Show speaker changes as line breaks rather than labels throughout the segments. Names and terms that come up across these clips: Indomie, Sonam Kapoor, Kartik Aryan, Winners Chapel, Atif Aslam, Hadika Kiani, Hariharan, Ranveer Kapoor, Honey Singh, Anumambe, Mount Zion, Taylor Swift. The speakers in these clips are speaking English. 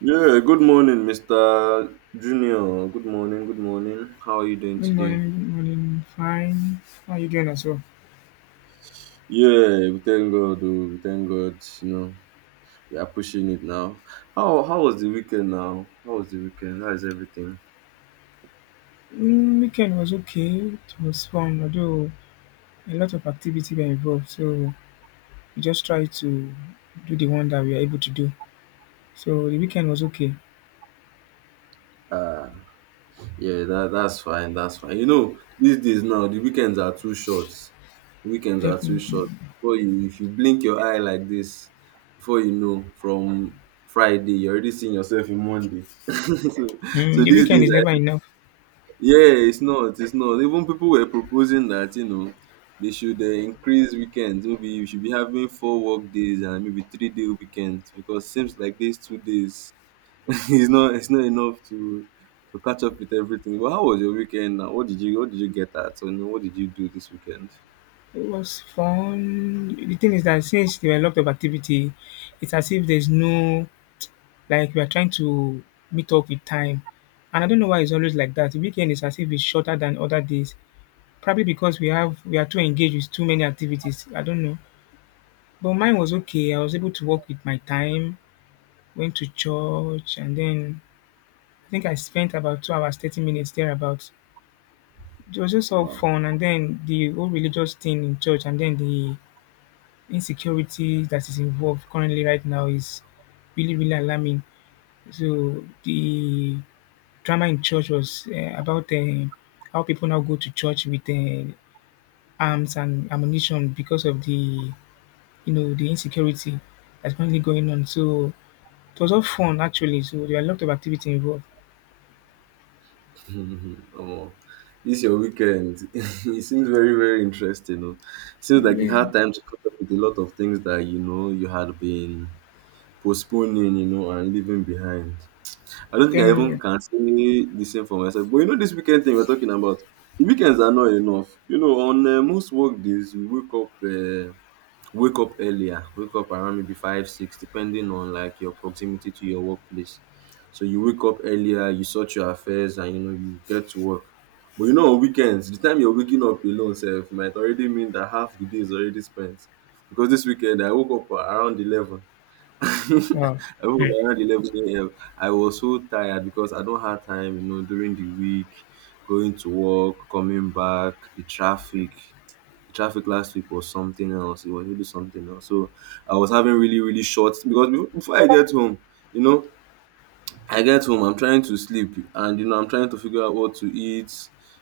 Yeah, good morning, Mr. Junior. Good morning, good morning. How are you doing
Good
today?
morning, good morning. Fine. How are you doing as well?
Yeah, we thank God, oh, we thank God. We are pushing it now. How was the weekend now? How was the weekend? How is everything?
Weekend was okay. It was fun, although a lot of activity were involved. So we just tried to do the one that we are able to do. So the weekend was okay.
Uh yeah, that's fine, that's fine. These days now the weekends are too short. Weekends are too
Definitely.
short. Before you if you blink your eye like this, before you know, from Friday, you're already seeing yourself in Monday. so so
The
these
weekend
days,
is never enough.
yeah, it's not. It's not. Even people were proposing that they should increase weekends. Maybe you should be having four work days and maybe three-day weekends because seems like these two days is not it's not enough to catch up with everything. But how was your weekend? Now? What did you get at? Or no, what did you do this weekend?
It was fun. The thing is that since there were a lot of activity, it's as if there's no, like we are trying to meet up with time. And I don't know why it's always like that. The weekend is as if it's shorter than other days. Probably because we are too engaged with too many activities. I don't know. But mine was okay. I was able to work with my time, went to church, and then I think I spent about 2 hours, 30 minutes thereabouts. It was just all
Wow.
fun, and then the whole religious thing in church, and then the insecurity that is involved currently right now is really, really alarming. So the drama in church was about how people now go to church with arms and ammunition because of the insecurity that's currently going on. So it was all fun actually. So there are a lot of activity involved.
oh, this your weekend. it seems very very interesting. Oh. Seems like you
Yeah,
had time to catch up with a lot of things that you had been postponing, and leaving behind. I
I'm
don't think I
telling
even
you.
can say the same for myself. But this weekend thing we're talking about, the weekends are not enough. On most work days, wake up earlier, wake up around maybe five, six, depending on like your proximity to your workplace. So you wake up earlier, you sort your affairs, and you get to work. But on weekends, the time you're waking up alone, self might already mean that half the day is already spent. Because this weekend I woke up around 11 I woke
Wow.
up
Hmm.
around 11 a.m. I was so tired because I don't have time, during the week, going to work, coming back, the traffic. The traffic last week was something else. It was really something else. So I was having really, really short because before I get home, you know, I get home I'm trying to sleep and I'm trying to figure out what to eat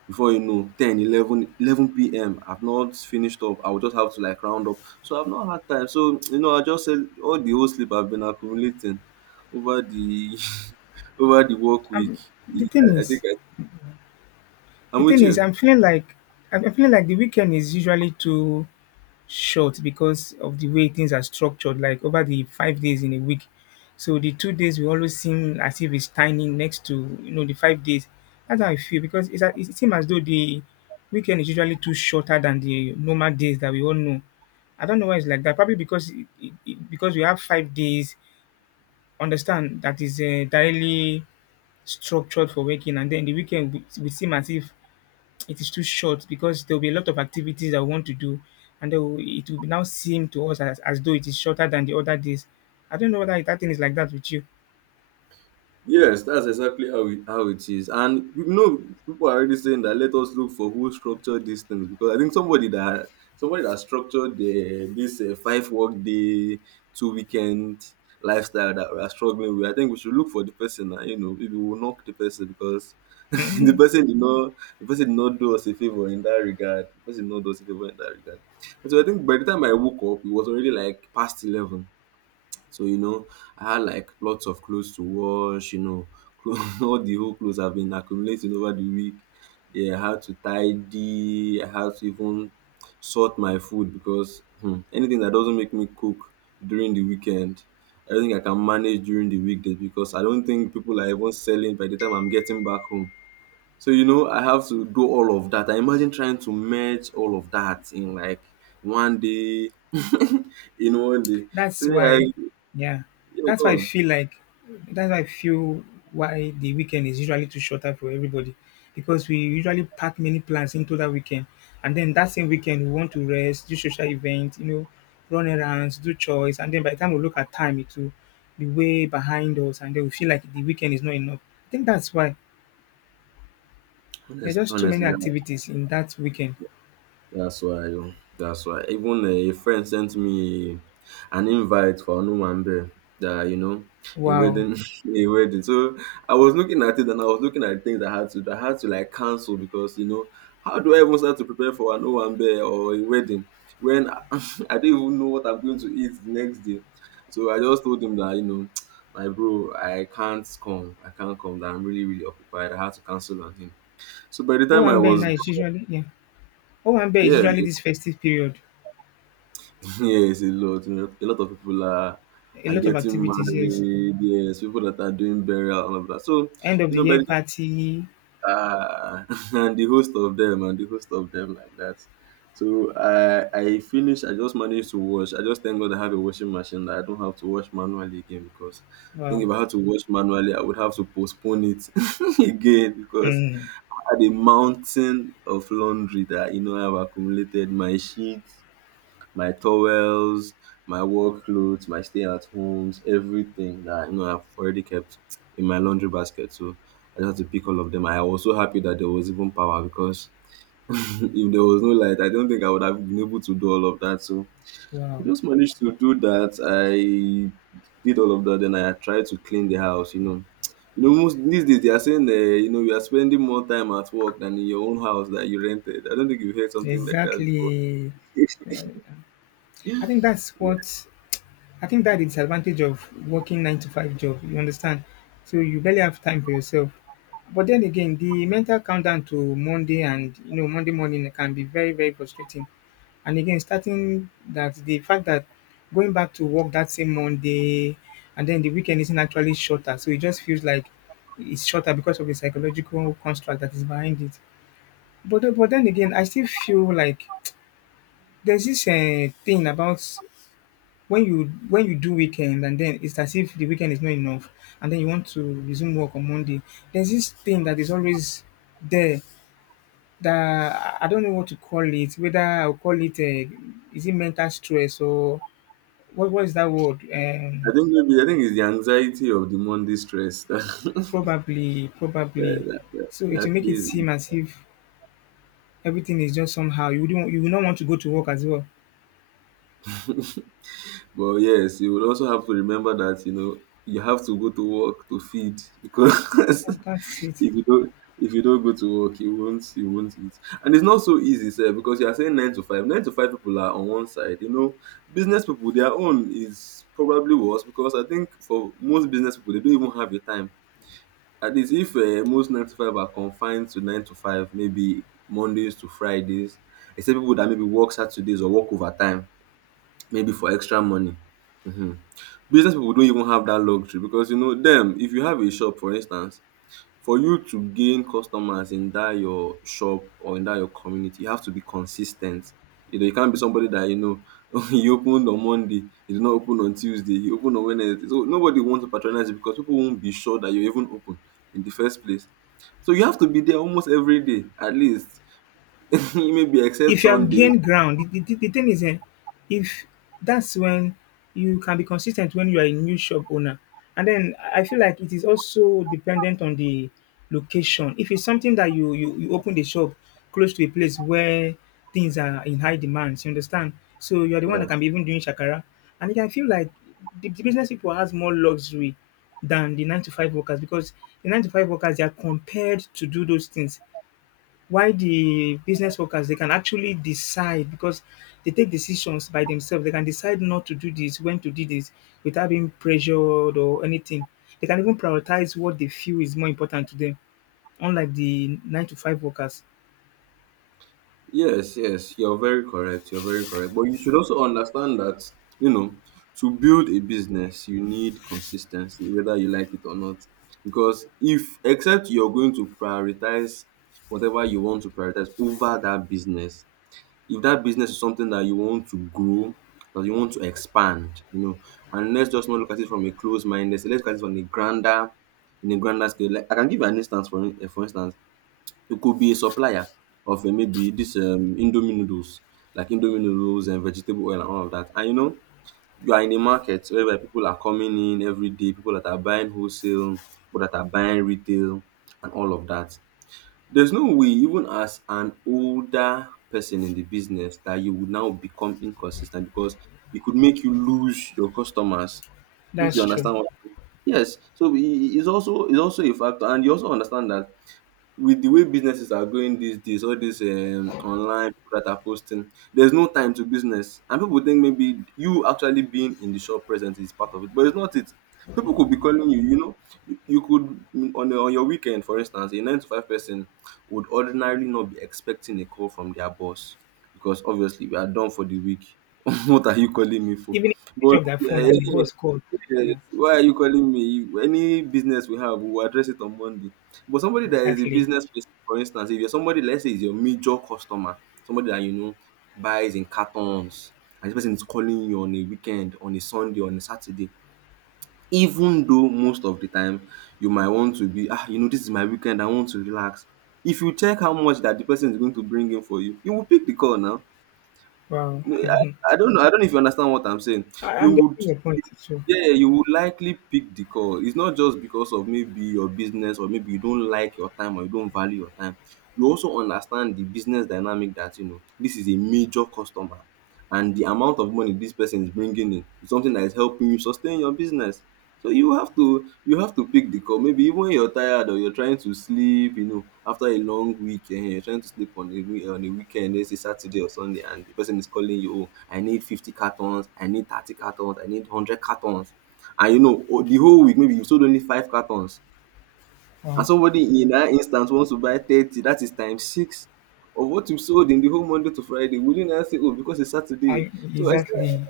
before you know ten 11:11 p.m. I've not finished up. I will just have to like round up, so I've not had time, so I just said all the whole sleep I've been accumulating over the over the work week.
Um, the thing
I think
is, the
I'm with
thing is,
you.
I'm feeling like I'm feeling like the weekend is usually too short because of the way things are structured, like over the 5 days in a week. So the 2 days will always seem as if it's tiny next to, the 5 days. That's how I feel because it seems as though the weekend is usually too shorter than the normal days that we all know. I don't know why it's like that. Probably because because we have 5 days. Understand that is directly structured for working, and then the weekend we seem as if it is too short because there will be a lot of activities that we want to do, and then it will now seem to us as though it is shorter than the other days. I don't know whether that thing is like that with you.
Yes, that's exactly how it is. And people are already saying that let us look for who structured these things because I think somebody that structured the this five work day, two weekend lifestyle that we are struggling with. I think we should look for the person. That, maybe we'll knock the person because the person did not do us a favor in that regard. The person did not do us a favor in that regard. And so I think by the time I woke up, it was already like past 11. So, I had like lots of clothes to wash, clo- all the whole clothes have been accumulated over the week. Yeah, I had to even sort my food because anything that doesn't make me cook during the weekend, I don't think I can manage during the weekdays because I don't think people are even selling by the time I'm getting back home. So, I have to do all of that. I imagine trying to merge all of that in like one day, in one day. So
That's
yeah, I
why, yeah,
yeah,
that's why I
go.
feel like that's why I feel why the weekend is usually too shorter for everybody because we usually pack many plans into that weekend, and then that same weekend we want to rest, do social events, run errands, do chores, and then by the time we look at time, it will be way behind us, and then we feel like the weekend is not enough. I think that's why there are
Honest,
just too many
honestly,
activities in that weekend.
that's why. Oh, that's why. Even a friend sent me an invite for Anumambe. That you know, a
Wow.
wedding, a wedding. So I was looking at it and I was looking at things I had to like cancel because how do I even start to prepare for Anumambe or a wedding when I don't even know what I'm going to eat the next day? So I just told him that my bro, I can't come. I can't come. That I'm really, really occupied. I had to cancel on him. So by the time I
Owambe now
was
is usually Yeah. Owambe is
yeah,
usually this festive period.
yeah, it's a lot. A lot of people are
A
are
lot of
getting
activities, yes.
married. Yes, people that are doing burial and all of that. So
End of the
by
year
the,
party.
uh, and the host of them and the host of them like that. So I finished. I just managed to wash. I just thank God I have a washing machine that I don't have to wash manually again because I think
Wow.
if I had to wash manually, I would have to postpone it again because
Hmm.
I had a mountain of laundry that I have accumulated. My sheets my towels, my work clothes, my stay at homes, everything that I've already kept in my laundry basket. So I just had to pick all of them. I was so happy that there was even power because if there was no light, I don't think I would have been able to do all of that. So I
Wow.
just managed to do that. I did all of that. Then I tried to clean the house. Most these days they are saying, you are spending more time at work than in your own house that you rented. I don't think you've heard something like that before.
Exactly. Yeah.
Yeah.
I think that's what I think that is the advantage of working nine to five job. You understand? So you barely have time for yourself. But then again, the mental countdown to Monday, and Monday morning can be very, very frustrating. And again, starting that the fact that going back to work that same Monday, and then the weekend isn't actually shorter. So it just feels like it's shorter because of the psychological construct that is behind it. But then again, I still feel like there's this thing about when you, do weekend, and then it's as if the weekend is not enough, and then you want to resume work on Monday. There's this thing that is always there that I don't know what to call it. Whether I'll call it is it mental stress or what is that word?
I think it's the anxiety of the Monday stress that
Probably,
that,
probably.
that, that
So it will
that
make it
plays in.
seem as if everything is just somehow. You will not want to go to work as well.
But yes, you will also have to remember that you have to go to work to feed because
And that's it.
if you don't go to work, you won't eat. And it's not so easy, sir, because you are saying nine to five. Nine to five people are on one side. Business people their own is probably worse because I think for most business people they don't even have a time. At least if most nine to five are confined to nine to five, maybe Mondays to Fridays, except people that maybe work Saturdays or work overtime, maybe for extra money. hmm Business people don't even have that luxury because you know them. If you have a shop, for instance, for you to gain customers in that your shop or in that your community, you have to be consistent. You can't be somebody that he opened on Monday, he did not open on Tuesday, he opened on Wednesday. So nobody wants to patronize you because people won't be sure that you're even open in the first place. So you have to be there almost every day, at least maybe except
If you have
Sundays.
gained ground, the thing is, if that's when you can be consistent when you are a new shop owner. And then I feel like it is also dependent on the location. If it's something that you open the shop close to a place where things are in high demand, you understand? So you are the one that
Yeah.
can be even doing shakara. And again, I feel like the business people has more luxury than the nine to five workers because the nine to five workers, they are compelled to do those things. Why the business workers, they can actually decide because they take decisions by themselves. They can decide not to do this, when to do this without being pressured or anything. They can even prioritize what they feel is more important to them, unlike the nine to five workers.
Yes, yes, you're very correct. You're very correct. But you should also understand that, you know, to build a business, you need consistency, whether you like it or not. Because if, except you're going to prioritize whatever you want to prioritize over that business, if that business is something that you want to grow, that you want to expand, and let's just not look at it from a closed minded, let's look at it from a grander in a grander scale. Like I can give you an instance for instance. You could be a supplier of maybe this Indomie noodles, like Indomie noodles and vegetable oil and all of that. And you are in a market whereby people are coming in every day, people that are buying wholesale, people that are buying retail, and all of that. There's no way, even as an older person in the business, that you would now become inconsistent because it could make you lose your customers. If
That's
you
true.
understand what I mean. Yes, so it's also a factor, and you also understand that with the way businesses are going these days, all these online people that are posting, there's no time to business. And people think maybe you actually being in the shop present is part of it, but it's not it. People could be calling you, you could on your weekend, for instance, a nine to five person would ordinarily not be expecting a call from their boss because obviously we are done for the week. what are you calling me for?
Even if they
But
pick up their
yeah,
phone and the
yeah,
boss called.
yes.
Yeah,
Why are you calling me? Any business we have, we'll address it on Monday. But somebody that is a
exactly.
business person, for instance, if you're somebody, let's say, is your major customer, somebody that you know buys in cartons, and this person is calling you on a weekend, on a Sunday, on a Saturday, even though most of the time you might want to be, this is my weekend, I want to relax. If you check how much that the person is going to bring in for you, you will pick the call now.
Wow.
I, I don't know. I don't know if you understand what I'm saying. You
I'm
would,
getting your point too.
yeah, you would likely pick the call. It's not just because of maybe your business or maybe you don't like your time or you don't value your time. You also understand the business dynamic that you know this is a major customer, and the amount of money this person is bringing in is something that is helping you sustain your business. So you have to pick the call. Maybe even when you're tired or you're trying to sleep, you know, after a long week, you're trying to sleep on a on a weekend, let's say Saturday or Sunday, and the person is calling you, oh, I need 50 cartons, I need 30 cartons, I need 100 cartons. And you know, oh, the whole week, maybe you sold only five cartons. And
Wow.
somebody in that instance wants to buy 30, that is times six of what you sold in the whole Monday to Friday. Wouldn't I say, oh, because it's Saturday.
I
So I
Exactly.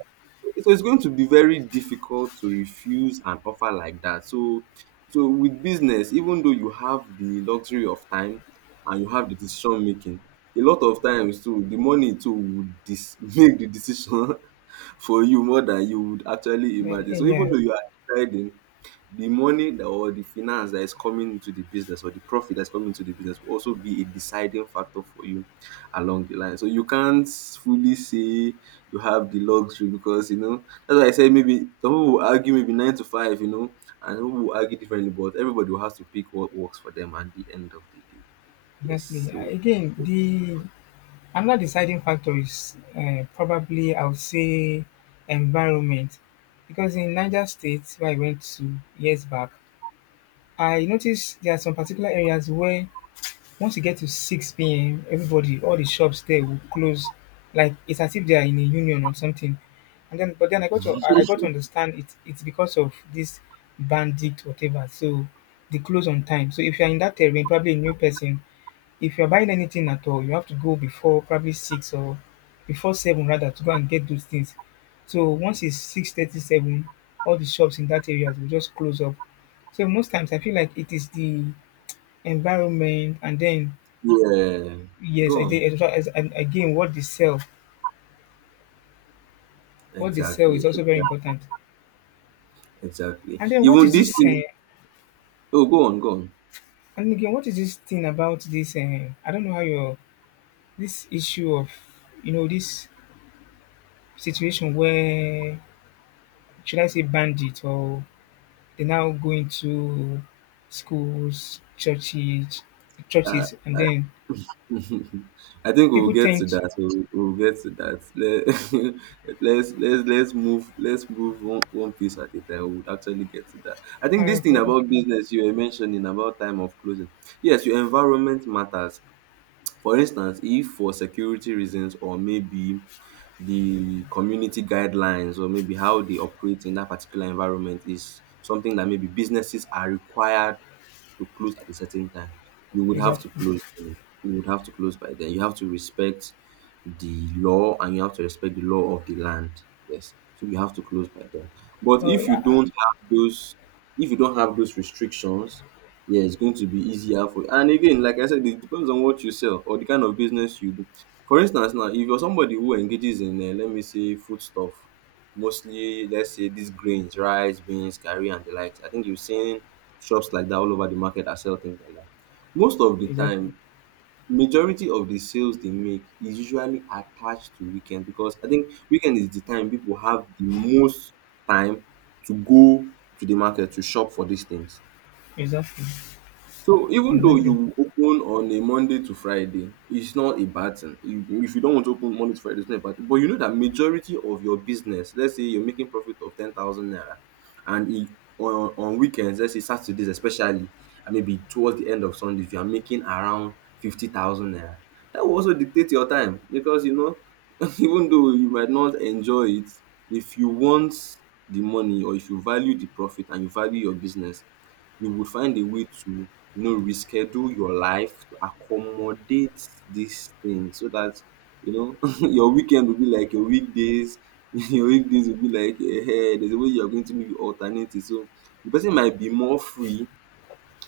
so it's going to be very difficult to refuse an offer like that. So with business, even though you have the luxury of time and you have the decision making, a lot of times too, the money too would make the decision for you more than you would actually imagine. So even
Yeah,
though you are deciding, or the finance that is coming into the business or the profit that's coming into the business will also be a deciding factor for you along the line. So you can't fully say you have the luxury because you know that's why I said maybe some people will argue maybe nine to five, you know, and some people will argue differently, but everybody will have to pick what works for them at the end of the day. Yes.
exactly.
So
Again, the another deciding factor is probably I would say environment because in Niger State where I went to years back, I noticed there are some particular areas where once you get to 6 p.m., everybody, all the shops there will close. Like it's as if they are in a union or something. And then, but then I got to understand it. It's because of this bandit whatever. So they close on time. So if you are in that terrain, probably a new person, if you're buying anything at all, you have to go before probably 6 or before seven rather to go and get those things. So once it's six thirty seven, all the shops in that area will just close up. So most times I feel like it is the environment, and then
yeah.
yes,
Go
I
on.
did as well as, and again what they sell. What they sell is
Exactly.
also very
Exactly.
important.
Exactly.
And then what
Even
is
this
this
thing. Oh, go on. Go on.
and again what is this thing about this I don't know how your, this issue of, this situation where, should I say, bandit or, they now go into schools,
Uh,
churches, and then
I think we'll
people
get to
tend to.
that. We'll get to that. Let's let's move one piece at a time. We'll actually get to that. I
Oh,
think this
okay,
thing about
okay.
business you were mentioning about time of closing. Yes, your environment matters. For instance, if for security reasons or maybe the community guidelines or maybe how they operate in that particular environment is something that maybe businesses are required to close at a certain time, you would have to
Exactly.
close them. You would have to close by then. You have to respect the law and you have to respect the law of the land. Yes. So you have to close by then. But
Oh, yeah.
if you don't have those restrictions, yeah, it's going to be easier for you. And again, like I said, it depends on what you sell or the kind of business you do. For instance, now if you're somebody who engages in let me say food stuff, mostly let's say these grains, rice, beans, curry, and the likes. I think you've seen shops like that all over the market that sell things like that. Most of the
Exactly.
time, majority of the sales they make is usually attached to weekend because I think weekend is the time people have the most time to go to the market to shop for these things,
Exactly.
so even though
Exactly.
you open on a Monday to Friday, it's not a bad thing. If you don't want to open Monday to Friday, it's not a bad thing. But you know that majority of your business, let's say you're making profit of 10,000 naira, and on weekends, let's say Saturdays especially, and maybe towards the end of Sundays, you are making around 50,000 naira. That will also dictate your time because you know, even though you might not enjoy it, if you want the money or if you value the profit and you value your business, you will find a way to you know reschedule your life to accommodate this thing so that you know your weekend will be like your weekdays, your weekdays will be like there's a way you're going to maybe alternate it. So the person might be more free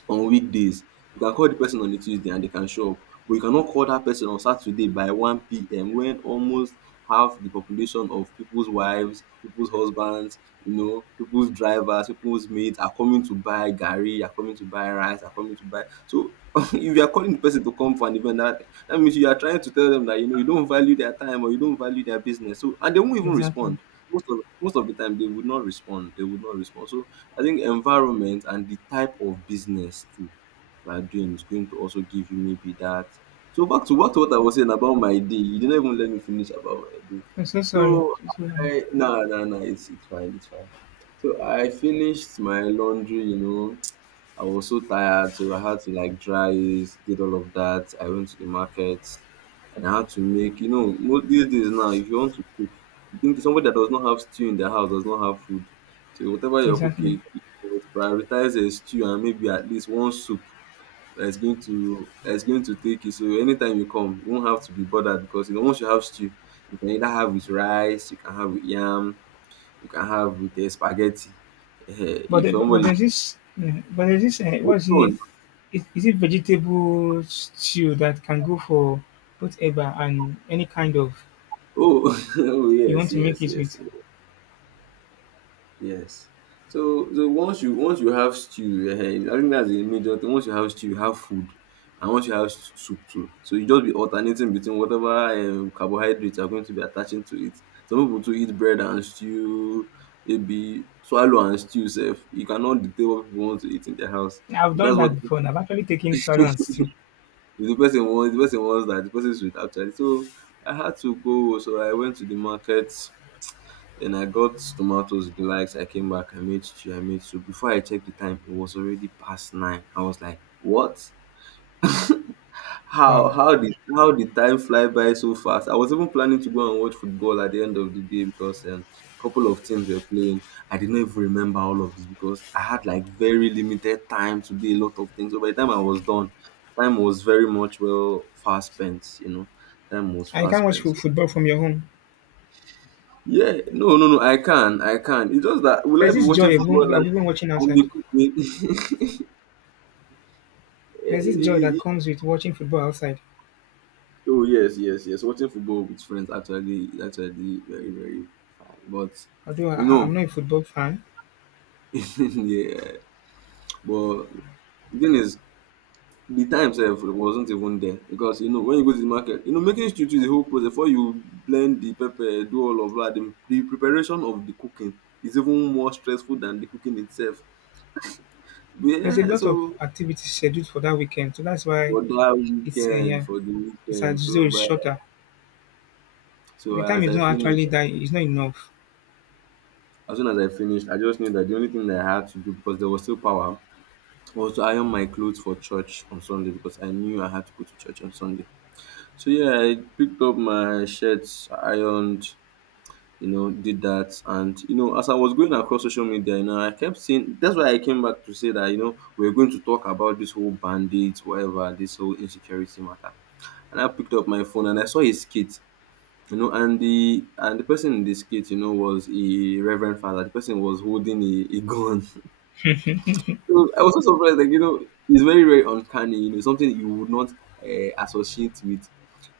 on weekdays. You can call the person on a Tuesday and they can show up, but you cannot call that person on Saturday by 1 p.m. when almost half the population of people's wives, people's husbands, you know, people's drivers, people's mates are coming to buy garri, are coming to buy rice, are coming to buy. So if you are calling the person to come for an event, that means you are trying to tell them that you know you don't value their time or you don't value their business. So and they won't even
Exactly.
respond. Most of the time they would not respond. They would not respond. So I think environment and the type of business too you are doing is going to also give you maybe that. So back to what I was saying about my day. You didn't even let me finish about my day.
I'm so sorry.
So
So sorry.
I, no, no, no, it's fine, it's fine. So I finished my laundry, you know. I was so tired, so I had to like dry it, did all of that. I went to the market and I had to make, you know, most these days now, if you want to cook, you think somebody that does not have stew in their house does not have food. So whatever you're
Exactly.
cooking, you must prioritize a stew and maybe at least one soup that's going to take it. So anytime you come, you won't have to be bothered because you know, once you have stew, you can either have with rice, you can have with yam, you can have with spaghetti. Eh,
But
if
the- but
somebody.
there's this Yeah, but there's this what is it? Is it vegetable stew that can go for both eba and any kind of
Oh, oh
you want
yes,
to make
yes,
it
yes,
with?
yes. So, once you have stew, eh, I think that's the major thing. Once you have stew, you have food, and once you have soup too. So you just be alternating between whatever carbohydrates are going to be attaching to it. Some people to eat bread and stew, maybe swallow and stew. Self, you cannot dictate what people want to eat in their house.
I've
If
done
that's what
that before. And I've actually taken swallow and stew.
if the person wants, the person wants that the person should actually. So I had to go. So I went to the market. Then I got tomatoes, the likes. I came back, I made stew, I made soup. Before I checked the time, it was already past nine. I was like, what?
Wow.
How did time fly by so fast? I was even planning to go and watch football at the end of the day because a couple of teams were playing. I did not even remember all of this because I had like very limited time to do a lot of things. So by the time I was done, time was very much well fast spent, you know. Time was
And you
fast
can't watch
spent.
football from your home.
Yeah, no, no, no. I can. It's just that will I
There's
be
this
watching
joy of,
football
of even watching
and
outside.
be cooking? Eh,
There's this joy
eh,
that
eh.
comes with watching football outside.
Oh yes, yes, yes. Watching football with friends actually is actually very, very fine. But
Although
you
I'm
know,
not a football fan,
yeah. But the thing is, the time itself wasn't even there because you know when you go to the market, you know making stew is the whole process. Before you blend the pepper, do all of that, the preparation of the cooking is even more stressful than the cooking itself.
there's a
Yeah,
lot of
so
activities scheduled for that weekend, so that's why it's, yeah,
for the
it's
weekend.
as though it's shorter.
So
The time is not actually that it's not enough.
as soon as I finished, I just knew that the only thing that I had to do because there was still power was to iron my clothes for church on Sunday because I knew I had to go to church on Sunday. So yeah, I picked up my shirts, ironed, you know, did that, and you know, as I was going across social media, you know, I kept seeing. That's why I came back to say that you know we're going to talk about this whole bandits, whatever, this whole insecurity matter. And I picked up my phone and I saw his skit. And the person in this skit was a reverend father. The person was holding a gun so I was so surprised, like, you know, it's very, very uncanny. Something you would not associate with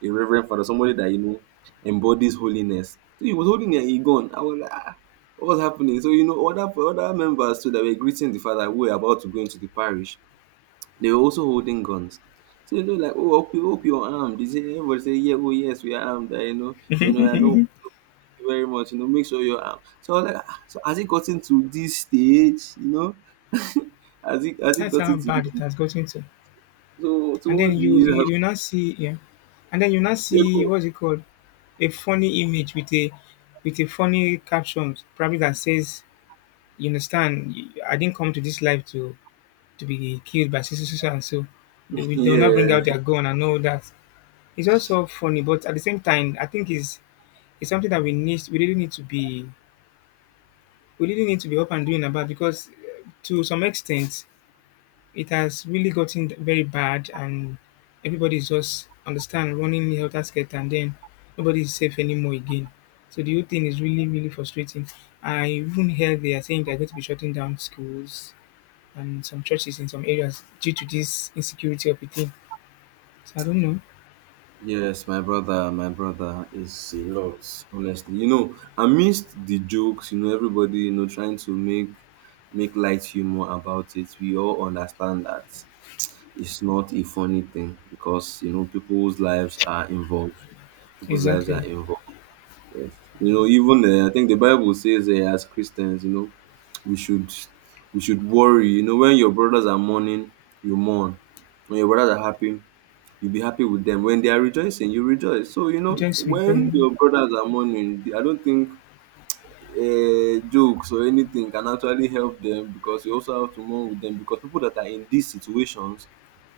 a reverend father, somebody that embodies holiness. So he was holding a gun. I was like, ah, what was happening? So, other members too that were greeting the father, who were about to go into the parish, they were also holding guns. So, like, oh, hope you're armed. Is it? Everybody say, yeah, oh yes, we are armed. I know. So no, I know. Thank you very much. Make sure you're armed. So I was like, ah, so has it gotten to this stage, has it
That's how
gotten to this?
bad it has gotten to.
So to
And then
what do you have?
you now see, yeah, and then you now
Yeah,
see,
bro.
what's it called, a funny image with a funny caption probably that says, you understand, I didn't come to this life to be killed by so, so, so, so, and so. They will not
Yeah.
bring out their gun and all that. It's also funny, but at the same time, I think it's something that we really need to be up and doing about because to some extent, it has really gotten very bad, and everybody's just, understand, running helter skelter, and then nobody is safe anymore again. So the whole thing is really, really frustrating. I even heard they are saying they're going to be shutting down schools and some churches in some areas due to this insecurity of a thing. So I don't know.
Yes, my brother is a lot, honestly. Amidst the jokes, everybody, trying to make light humor about it. We all understand that it's not a funny thing, because you know people's lives are involved. People's lives are
Exactly.
involved. Yes. Even, I think the Bible says, as Christians, we should we should worry. You know, when your brothers are mourning, you mourn. When your brothers are happy, you be happy with them. When they are rejoicing, you rejoice. So,
Just with
when
them.
your brothers are mourning, I don't think jokes or anything can actually help them, because you also have to mourn with them, because people that are in these situations,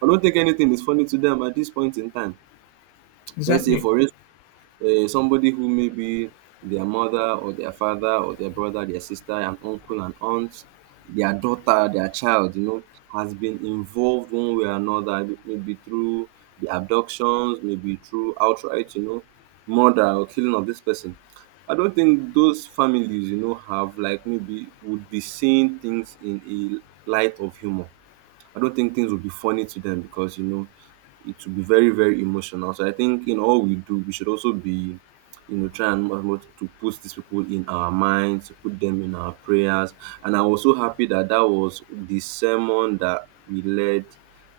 I don't think anything is funny to them at this point in time. Let's say,
Exactly.
for instance, somebody who maybe their mother or their father or their brother, their sister, an uncle, an aunt, their daughter, their child, you know, has been involved one way or another, maybe through the abductions, maybe through outright, murder or killing of this person. I don't think those families have, like, maybe would be seeing things in a light of humor. I don't think things will be funny to them, because it will be very, very emotional. So I think in all we do, we should also be, try and as much to put these people in our minds, to put them in our prayers. And I'm also happy that that was the sermon that we led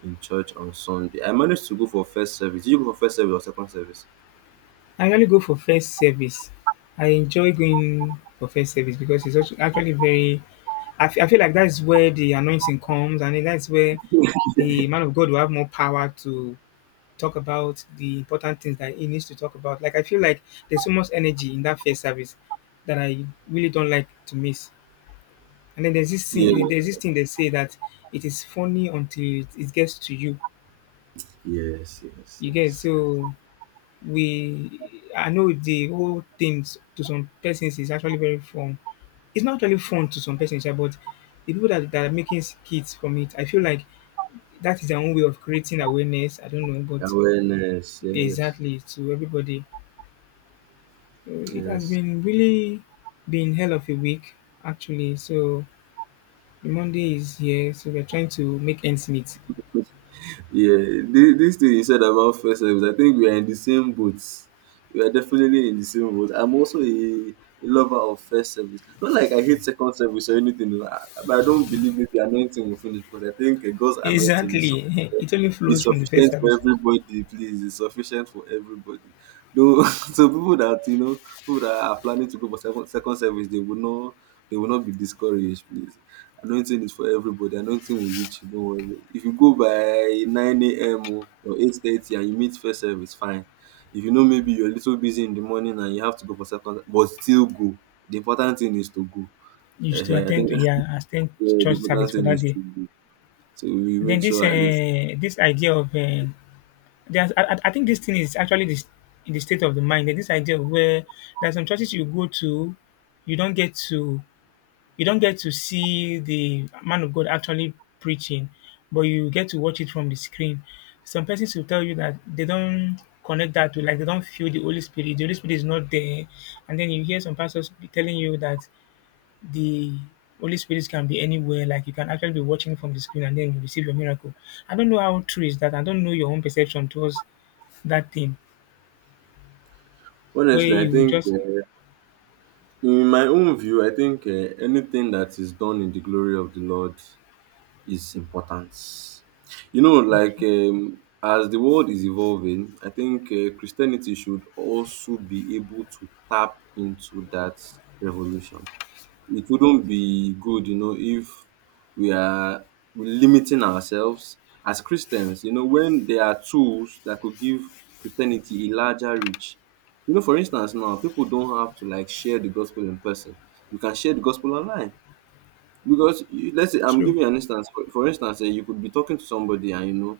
in church on Sunday. I managed to go for first service. Did you go for first service or second service?
I really go for first service. I enjoy going for first service because it's actually very. I feel like that's where the anointing comes, and then that's where the man of God will have more power to talk about the important things that he needs to talk about. Like, I feel like there's so much energy in that first service that I really don't like to miss. And then
Yeah.
there's this thing they say that it is funny until it gets to you.
Yes, yes,
You get
yes, yes.
so we I know the whole thing, to some persons, is actually very fun. It's not really fun to some persons, yeah, but the people that are making skits from it, I feel like that is their own way of creating awareness. I don't know, but
Awareness, yes,
exactly to everybody. So it has
yes.
been hell of a week actually. So the Monday is here, so we're trying to make ends meet.
Yeah, this thing you said about first service, I think we are in the same boat. We are definitely in the same boat. I'm also a lover of first service. Not like I hate second service or anything, no, but I don't believe maybe anointing will finish, because I think a God's anointing is
Exactly. It only
it's
flows from the first
sufficient for
service.
everybody, please. It's sufficient for everybody. Though, so people that, you know, people that are planning to go for second service, they will not be discouraged, please. Anointing is for everybody. Anointing will reach you. Don't worry. If you go by 9 a.m. or 8:30 and you meet first service, fine. If you know maybe you're a little busy in the morning and you have to go for second, but still go. The important thing is to go.
You used to
uh I
attend
think
to, yeah, attend
yeah, the
church
important
service for
thing
that
is
day.
to go. So we
Then
make
this
sure at least.
this idea of there's I think this thing is actually this in the state of the mind. Then this idea of where there's some churches you go to, you don't get to you don't get to see the man of God actually preaching, but you get to watch it from the screen. Some persons will tell you that they don't connect that to, like they don't feel the Holy Spirit. The Holy Spirit is not there, and then you hear some pastors be telling you that the Holy Spirit can be anywhere. Like you can actually be watching from the screen and then you receive your miracle. I don't know how true is that. I don't know your own perception towards that thing where
Honestly, I
you will
think.
just,
In my own view, I think, anything that is done in the glory of the Lord is important. Like,
okay,
as the world is evolving, I think, Christianity should also be able to tap into that revolution. It wouldn't be good, you know, if we are limiting ourselves as Christians, you know, when there are tools that could give Christianity a larger reach. For instance, now people don't have to, like, share the gospel in person. You can share the gospel online. Because you, let's say, I'm
true.
giving you an instance. For instance, you could be talking to somebody, and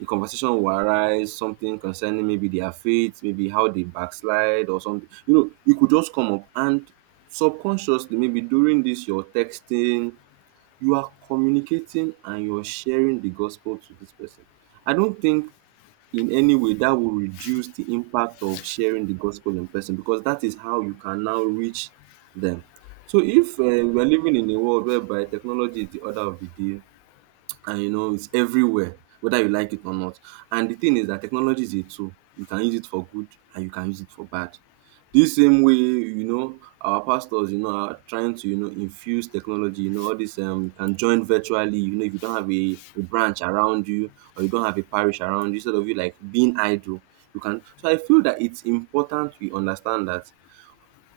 a conversation will arise, something concerning maybe their faith, maybe how they backslide or something. It could just come up, and subconsciously, maybe during this your texting, you are communicating and you're sharing the gospel to this person. I don't think in any way that will reduce the impact of sharing the gospel in person, because that is how you can now reach them. So if we are living in a world whereby technology is the order of the day, and it's everywhere whether you like it or not, and the thing is that technology is a tool, you can use it for good and you can use it for bad. This same way, you know, our pastors, you know, are trying to, you know, infuse technology, you know, all this, you can join virtually, you know, if you don't have a branch around you or you don't have a parish around you instead of you like being idle, you can so I feel that it's important we understand that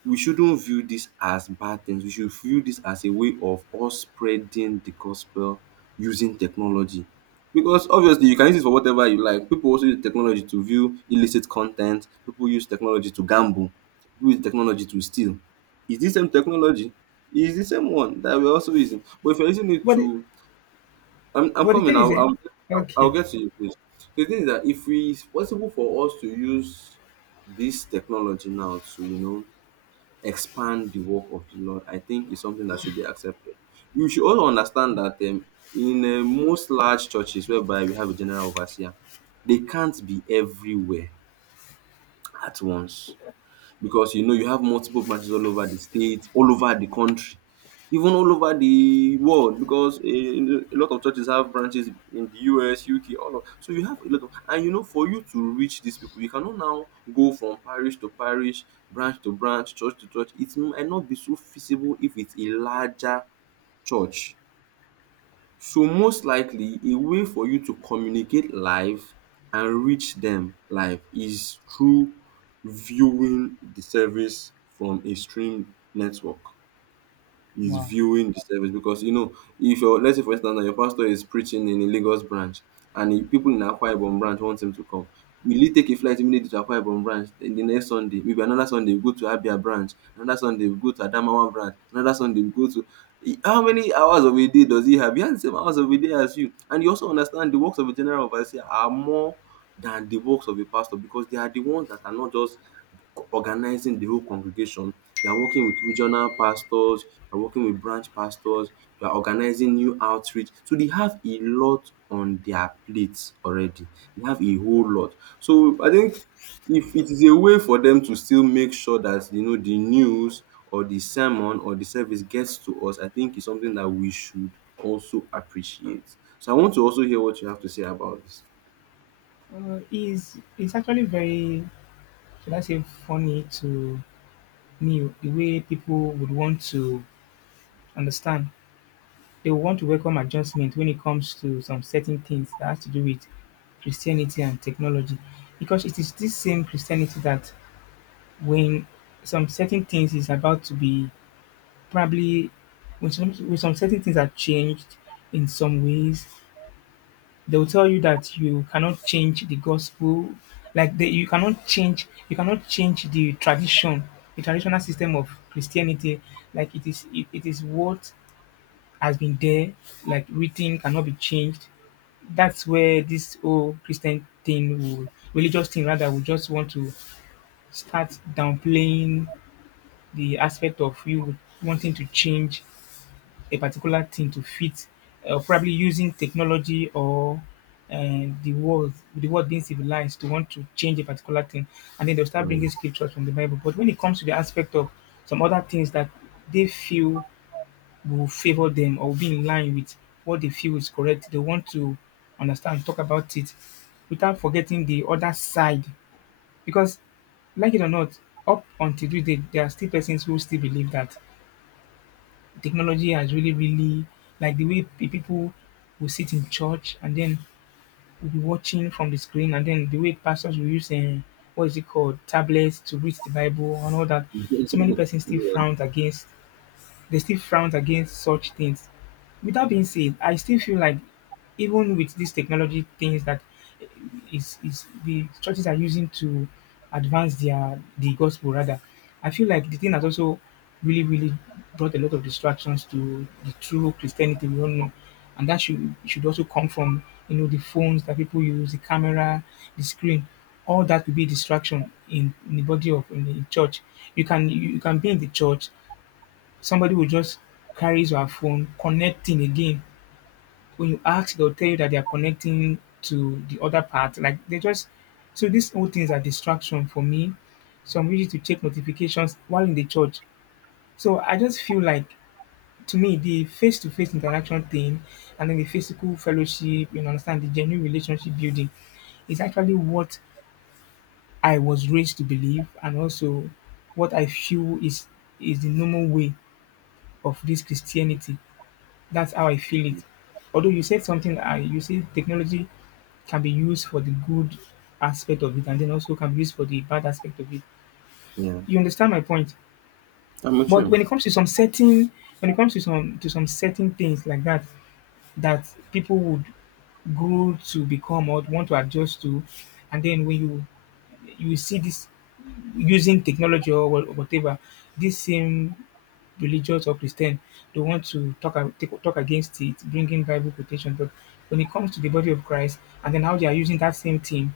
we shouldn't view this as bad things. We should view this as a way of us spreading the gospel using technology. Because obviously you can use it for whatever you like. People also use technology to view illicit content. People use technology to gamble. People use technology to steal. Is this same technology? Is the same one that we're also using. But if you're using it
But the,
to I'm
but the
coming,
thing is,
I'll
okay,
get to you, please. The thing is that if we it's possible for us to use this technology now to, you know, expand the work of the Lord, I think is something that should be accepted. You should also understand that, in most large churches whereby we have a general overseer, they can't be everywhere at once, because you know you have multiple branches all over the state, all over the country, even all over the world. Because a lot of churches have branches in the US, UK, all of so you have a lot of, and for you to reach these people, you cannot now go from parish to parish, branch to branch, church to church. It might not be so feasible if it's a larger church. So most likely a way for you to communicate live and reach them live is through viewing the service from a stream network, is
wow,
viewing the service, because you know, if your, let's say for instance now your pastor is preaching in a Lagos branch, and the people in Akwa Ibom branch want him to come, will he take a flight immediately to Akwa Ibom branch, then the next Sunday, maybe another Sunday he go to Abia branch, another Sunday he go to Adamawa branch, another Sunday he go to how many hours of a day does he have? He has the same hours of a day as you, and you also understand the works of a general overseer are more than the works of a pastor, because they are the ones that are not just organizing the whole congregation. You are working with regional pastors, you are working with branch pastors, you are organizing new outreach. So they have a lot on their plates already. They have a whole lot. So I think if it is a way for them to still make sure that you know the news or the sermon or the service gets to us, I think it's something that we should also appreciate. So I want to also hear what you have to say about this.
is it's actually very, should I say funny to me the way people would want to understand, they will want to welcome adjustment when it comes to some certain things that has to do with Christianity and technology. Because it is this same Christianity that when some certain things is about to be, probably when some certain things are changed in some ways, they will tell you that you cannot change the gospel, you cannot change the tradition, the traditional system of Christianity. Like it is what has been there, like written cannot be changed. That's where this whole Christian thing, will, religious thing rather, will just want to start downplaying the aspect of you wanting to change a particular thing to fit, probably using technology, or the world being civilized, to want to change a particular thing, and then they'll start bringing
Mm.
scriptures from the Bible. But when it comes to the aspect of some other things that they feel will favor them or will be in line with what they feel is correct, they want to understand, talk about it without forgetting the other side. Because, like it or not, up until today, there are still persons who still believe that technology has really, really, like the way people will sit in church and then will be watching from the screen, and then the way pastors will use, what is it called, tablets to read the Bible and all that. So many persons still frown against such things. With that being said, I still feel like even with these technology things that is the churches are using to advance the gospel rather, I feel like the thing has also really, really brought a lot of distractions to the true Christianity we all know, and that should also come from the phones that people use, the camera, the screen. All that could be distraction in the body of, in the church. You can be in the church, somebody will just carry your phone, connecting again. When you ask, they'll tell you that they are connecting to the other part. Like they just, so these whole things are distraction for me. So I'm ready to check notifications while in the church. So I just feel like to me the face to face interaction thing, and then the physical fellowship, understand, the genuine relationship building is actually what I was raised to believe, and also what I feel is the normal way of this Christianity. That's how I feel it. Although you said something, I you say technology can be used for the good aspect of it, and then also can be used for the bad aspect of it.
Yeah.
You understand my point?
I'm with
But
you.
when it comes to some certain, when it comes to some certain things like that, that people would grow to become or want to adjust to, and then when you see this using technology or whatever, this same religious or Christian, they want to talk against it, bringing Bible quotation. But when it comes to the body of Christ, and then how they are using that same thing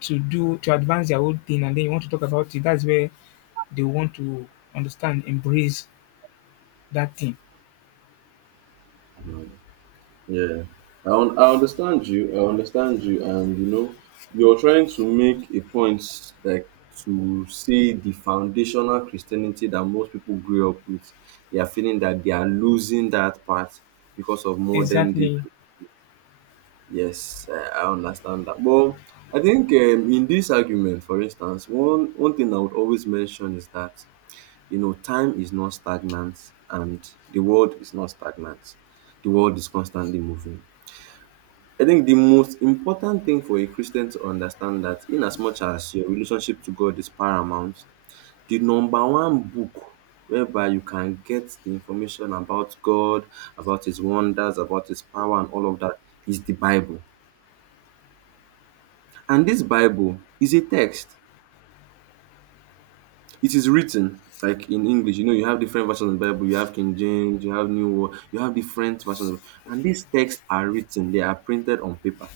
to advance their own thing, and then you want to talk about it, that's where they want to understand, embrace that thing.
Yeah, I understand you. I understand you, and you know, you're trying to make a point, like, to see the foundational Christianity that most people grew up with. They are feeling that they are losing that part because of modern day.
Exactly.
Yes, I understand that. But I think, in this argument, for instance, one thing I would always mention is that you know time is not stagnant, and the world is not stagnant. The world is constantly moving. I think the most important thing for a Christian to understand that in as much as your relationship to God is paramount, the number one book whereby you can get the information about God, about his wonders, about his power and all of that is the Bible. And this Bible is a text. It is written, like, in English, you know, you have different versions of the Bible. You have King James, you have New World, you have different versions of and these texts are written, they are printed on paper.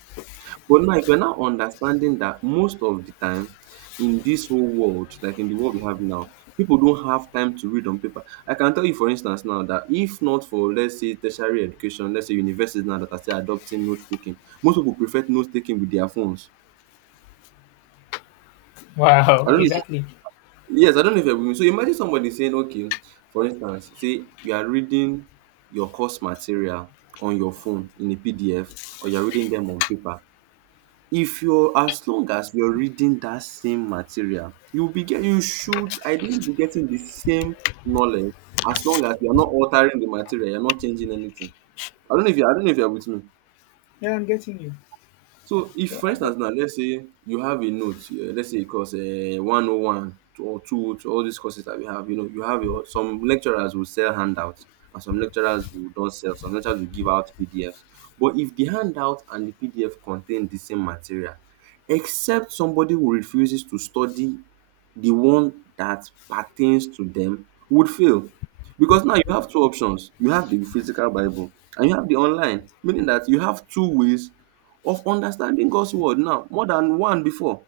But now, if you're now understanding that most of the time in this whole world, like in the world we have now, people don't have time to read on paper. I can tell you, for instance, now that if not for, let's say, tertiary education, let's say universities now that are still adopting note taking, most people prefer note taking with their phones. I
Wow.
don't know. If,
Exactly.
yes, I don't know if you're with me. So imagine somebody saying, okay, for instance, say you are reading your course material on your phone in a PDF or you're reading them on paper. If you're as long as you're reading that same material, you'll be get you should ideally be getting the same knowledge as long as you're not altering the material, you're not changing anything. I don't know if you're with me.
Yeah, I'm getting you.
So if,
So,
for
but
instance now, let's say you have a note, let's say a course 101 to- or 202, all these courses that we have, you know, you have your, some lecturers will sell handouts and some lecturers will don't sell, some lecturers will give out PDFs. But if the handout and the PDF contain the same material, except somebody who refuses to study the one that pertains to them would fail. Because now you have two options. You have the physical Bible and you have the online, meaning that you have two ways of understanding God's word now, more than one before.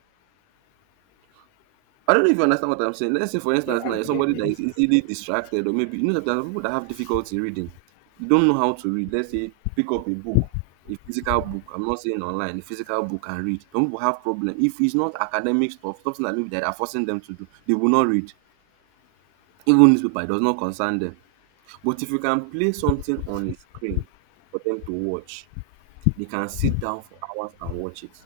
I don't know if you understand what I'm saying. Let's say, for
yeah,
instance, now
I'm,
you're
yeah,
somebody that is
yes.
easily distracted, or maybe you know that people that have difficulty reading. They don't know how to read. Let's say, pick up a book, a physical book. I'm not saying online, a physical book and read. Some people have problem. If it's not academic stuff, something that maybe that are forcing them to do, they will not read. Even newspaper, it does not concern them. But if you can play something on a screen for them to watch, they can sit down for hours and watch it.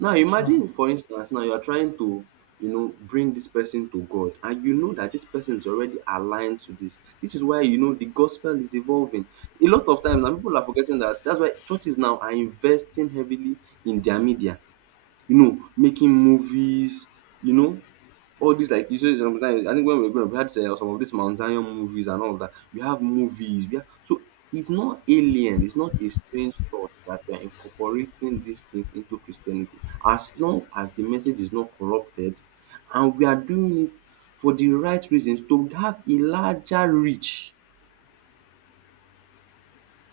Now
Wow.
imagine, for instance, now you are trying to, you know, bring this person to God, and you know that this person is already aligned to this. Which is why you know the gospel is evolving. A lot of times, and people are forgetting that. That's why churches now are investing heavily in their media, you know, making movies, you know, all these like you said sometimes I think when we were growing up we had some of these Mount Zion movies and all of that. We have movies, we have so it's not alien, it's not a strange thought that we are incorporating these things into Christianity as long as the message is not corrupted and we are doing it for the right reasons to have a larger reach.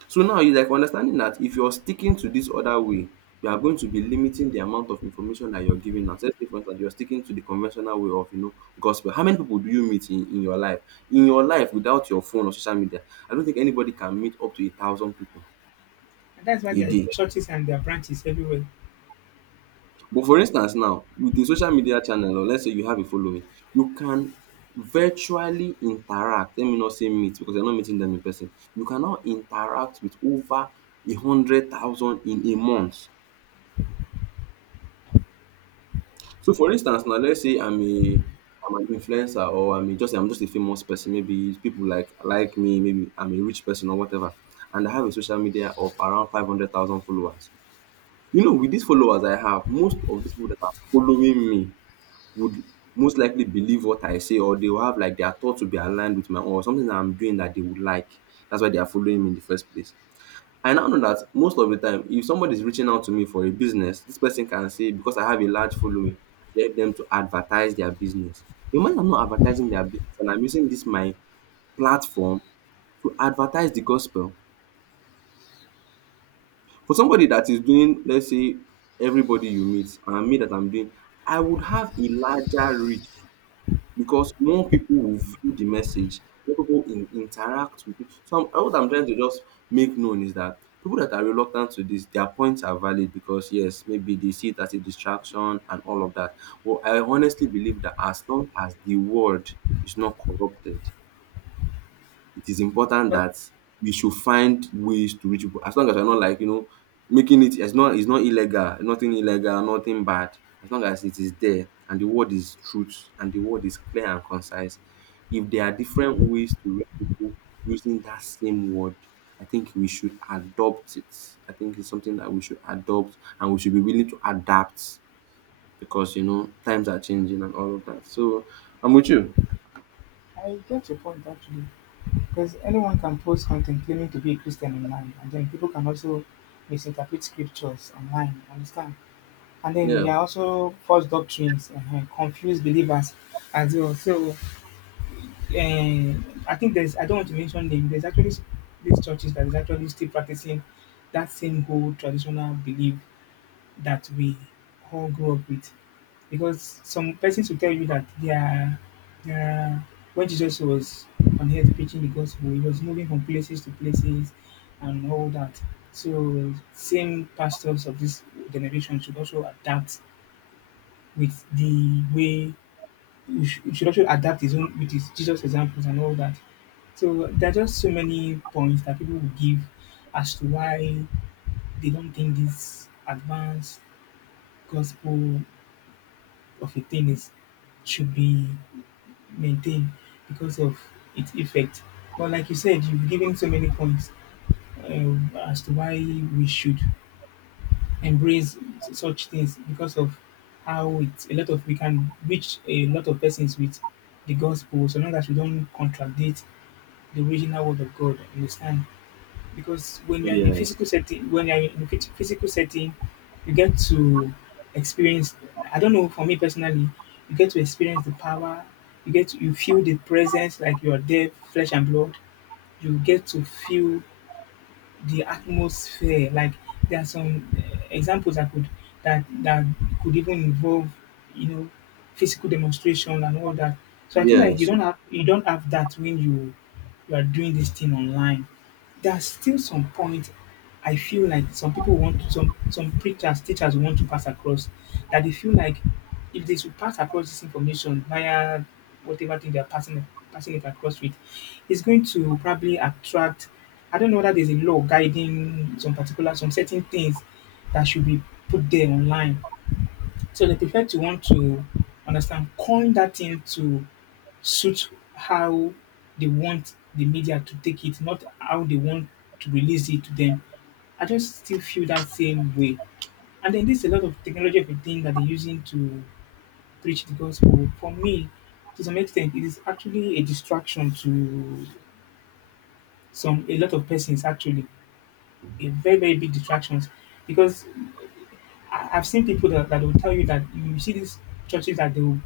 So now you like understanding that if you're sticking to this other way, you are going to be limiting the amount of information that you're giving out. Let's say, for instance, you're sticking to the conventional way of, you know, gospel. How many people do you meet in your life? In your life, without your phone or social media, I don't think anybody can meet up to 1,000 people
And that's why
a
there are
day.
churches and their branches everywhere.
But for instance, now with the social media channel, or let's say you have a following, you can virtually interact. Let me not say meet because you're not meeting them in person. You can now interact with over 100,000 in a month. So for instance now let's say I'm an influencer or I'm just a famous person, maybe people like me, maybe I'm a rich person or whatever, and I have a social media of around 500,000 followers. You know, with these followers I have, most of these people that are following me would most likely believe what I say or they will have like their thoughts will be aligned with my own or something that I'm doing that they would like. That's why they are following me in the first place. I now know that most of the time if somebody is reaching out to me for a business, this person can say because I have a large following to help them to advertise their business. Imagine I'm not advertising their business and I'm using this my platform to advertise the gospel. For somebody that is doing let's say everybody you meet and me that I'm doing, I would have a larger reach because more people will view the message, more people in, interact with it. What I'm trying to just make known is that people that are reluctant to this, their points are valid because yes, maybe they see it as a distraction and all of that. Well, I honestly believe that as long as the world is not corrupted, it is important
But
that we should find ways to reach people as long as we're not like, you know, making it it's not illegal, nothing illegal, nothing bad as long as it is there and the word is truth and the word is clear and concise. If there are different ways to reach people using that same word, I think we should adopt it. I think it's something that we should adopt and we should be willing to adapt because you know times are changing and all of that. So I'm with you.
I get your point actually, because anyone can post content claiming to be a Christian online, and then people can also misinterpret scriptures online. Understand? And then
Yeah,
there are also false doctrines, confused believers as well. So, I think there's. I don't want to mention them. There's actually these churches that is actually still practicing that same whole traditional belief that we all grew up with. Because some persons will tell you that they are, they are when Jesus was on earth preaching the gospel, he was moving from places to places and all that. So same pastors of this generation should also adapt with the way we should also adapt his own with his Jesus examples and all that. So there are just so many points that people will give as to why they don't think this advanced gospel of a thing is should be maintained because of its effect. But like you said, you've given so many points, as to why we should embrace such things because of how it's a lot of, we can reach a lot of persons with the gospel so long as we don't contradict the original word of God. Understand? Because when you're in a physical
yes,
setting, when you're in a physical setting, you get to experience. I don't know. For me personally, you get to experience the power. You feel the presence like you are there, flesh and blood. You get to feel the atmosphere. Like there are some examples I could, that could even involve, you know, physical demonstration and all that. So I feel like you
yes,
don't have you don't have that when you are doing this thing online. There's still some point I feel like some people want to, some preachers, teachers want to pass across, that they feel like if they should pass across this information via whatever thing they're passing it across with, it's going to probably attract. I don't know whether there's a law guiding some particular, some certain things that should be put there online. So the effect, you want to understand, coin that thing to suit how they want the media to take it, not how they want to release it to them. I just still feel that same way. And then there's a lot of technology of a thing that they're using to preach the gospel. For me, to some extent, it is actually a distraction to some, a lot of persons actually. A very, very big distractions. Because I've seen people that will tell you that you see these churches that they'll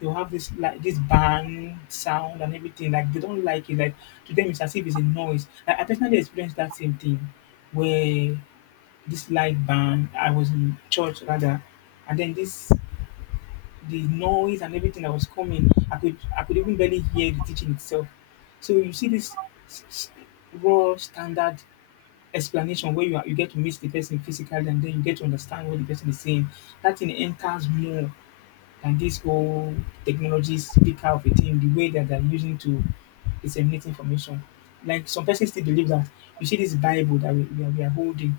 they'll have this, like this band sound and everything. Like they don't like it. Like to them, it's as if it's a noise. Like, I personally experienced that same thing where this light band, I was in church rather, and then this the noise and everything that was coming, I could even barely hear the teaching itself. So you see this s- s- raw standard explanation where you are, you get to meet the person physically and then you get to understand what the person is saying. That thing enters more than this whole technology speaker of a thing, the way that they're using to disseminate information. Like some persons still believe that you see this Bible that we are holding,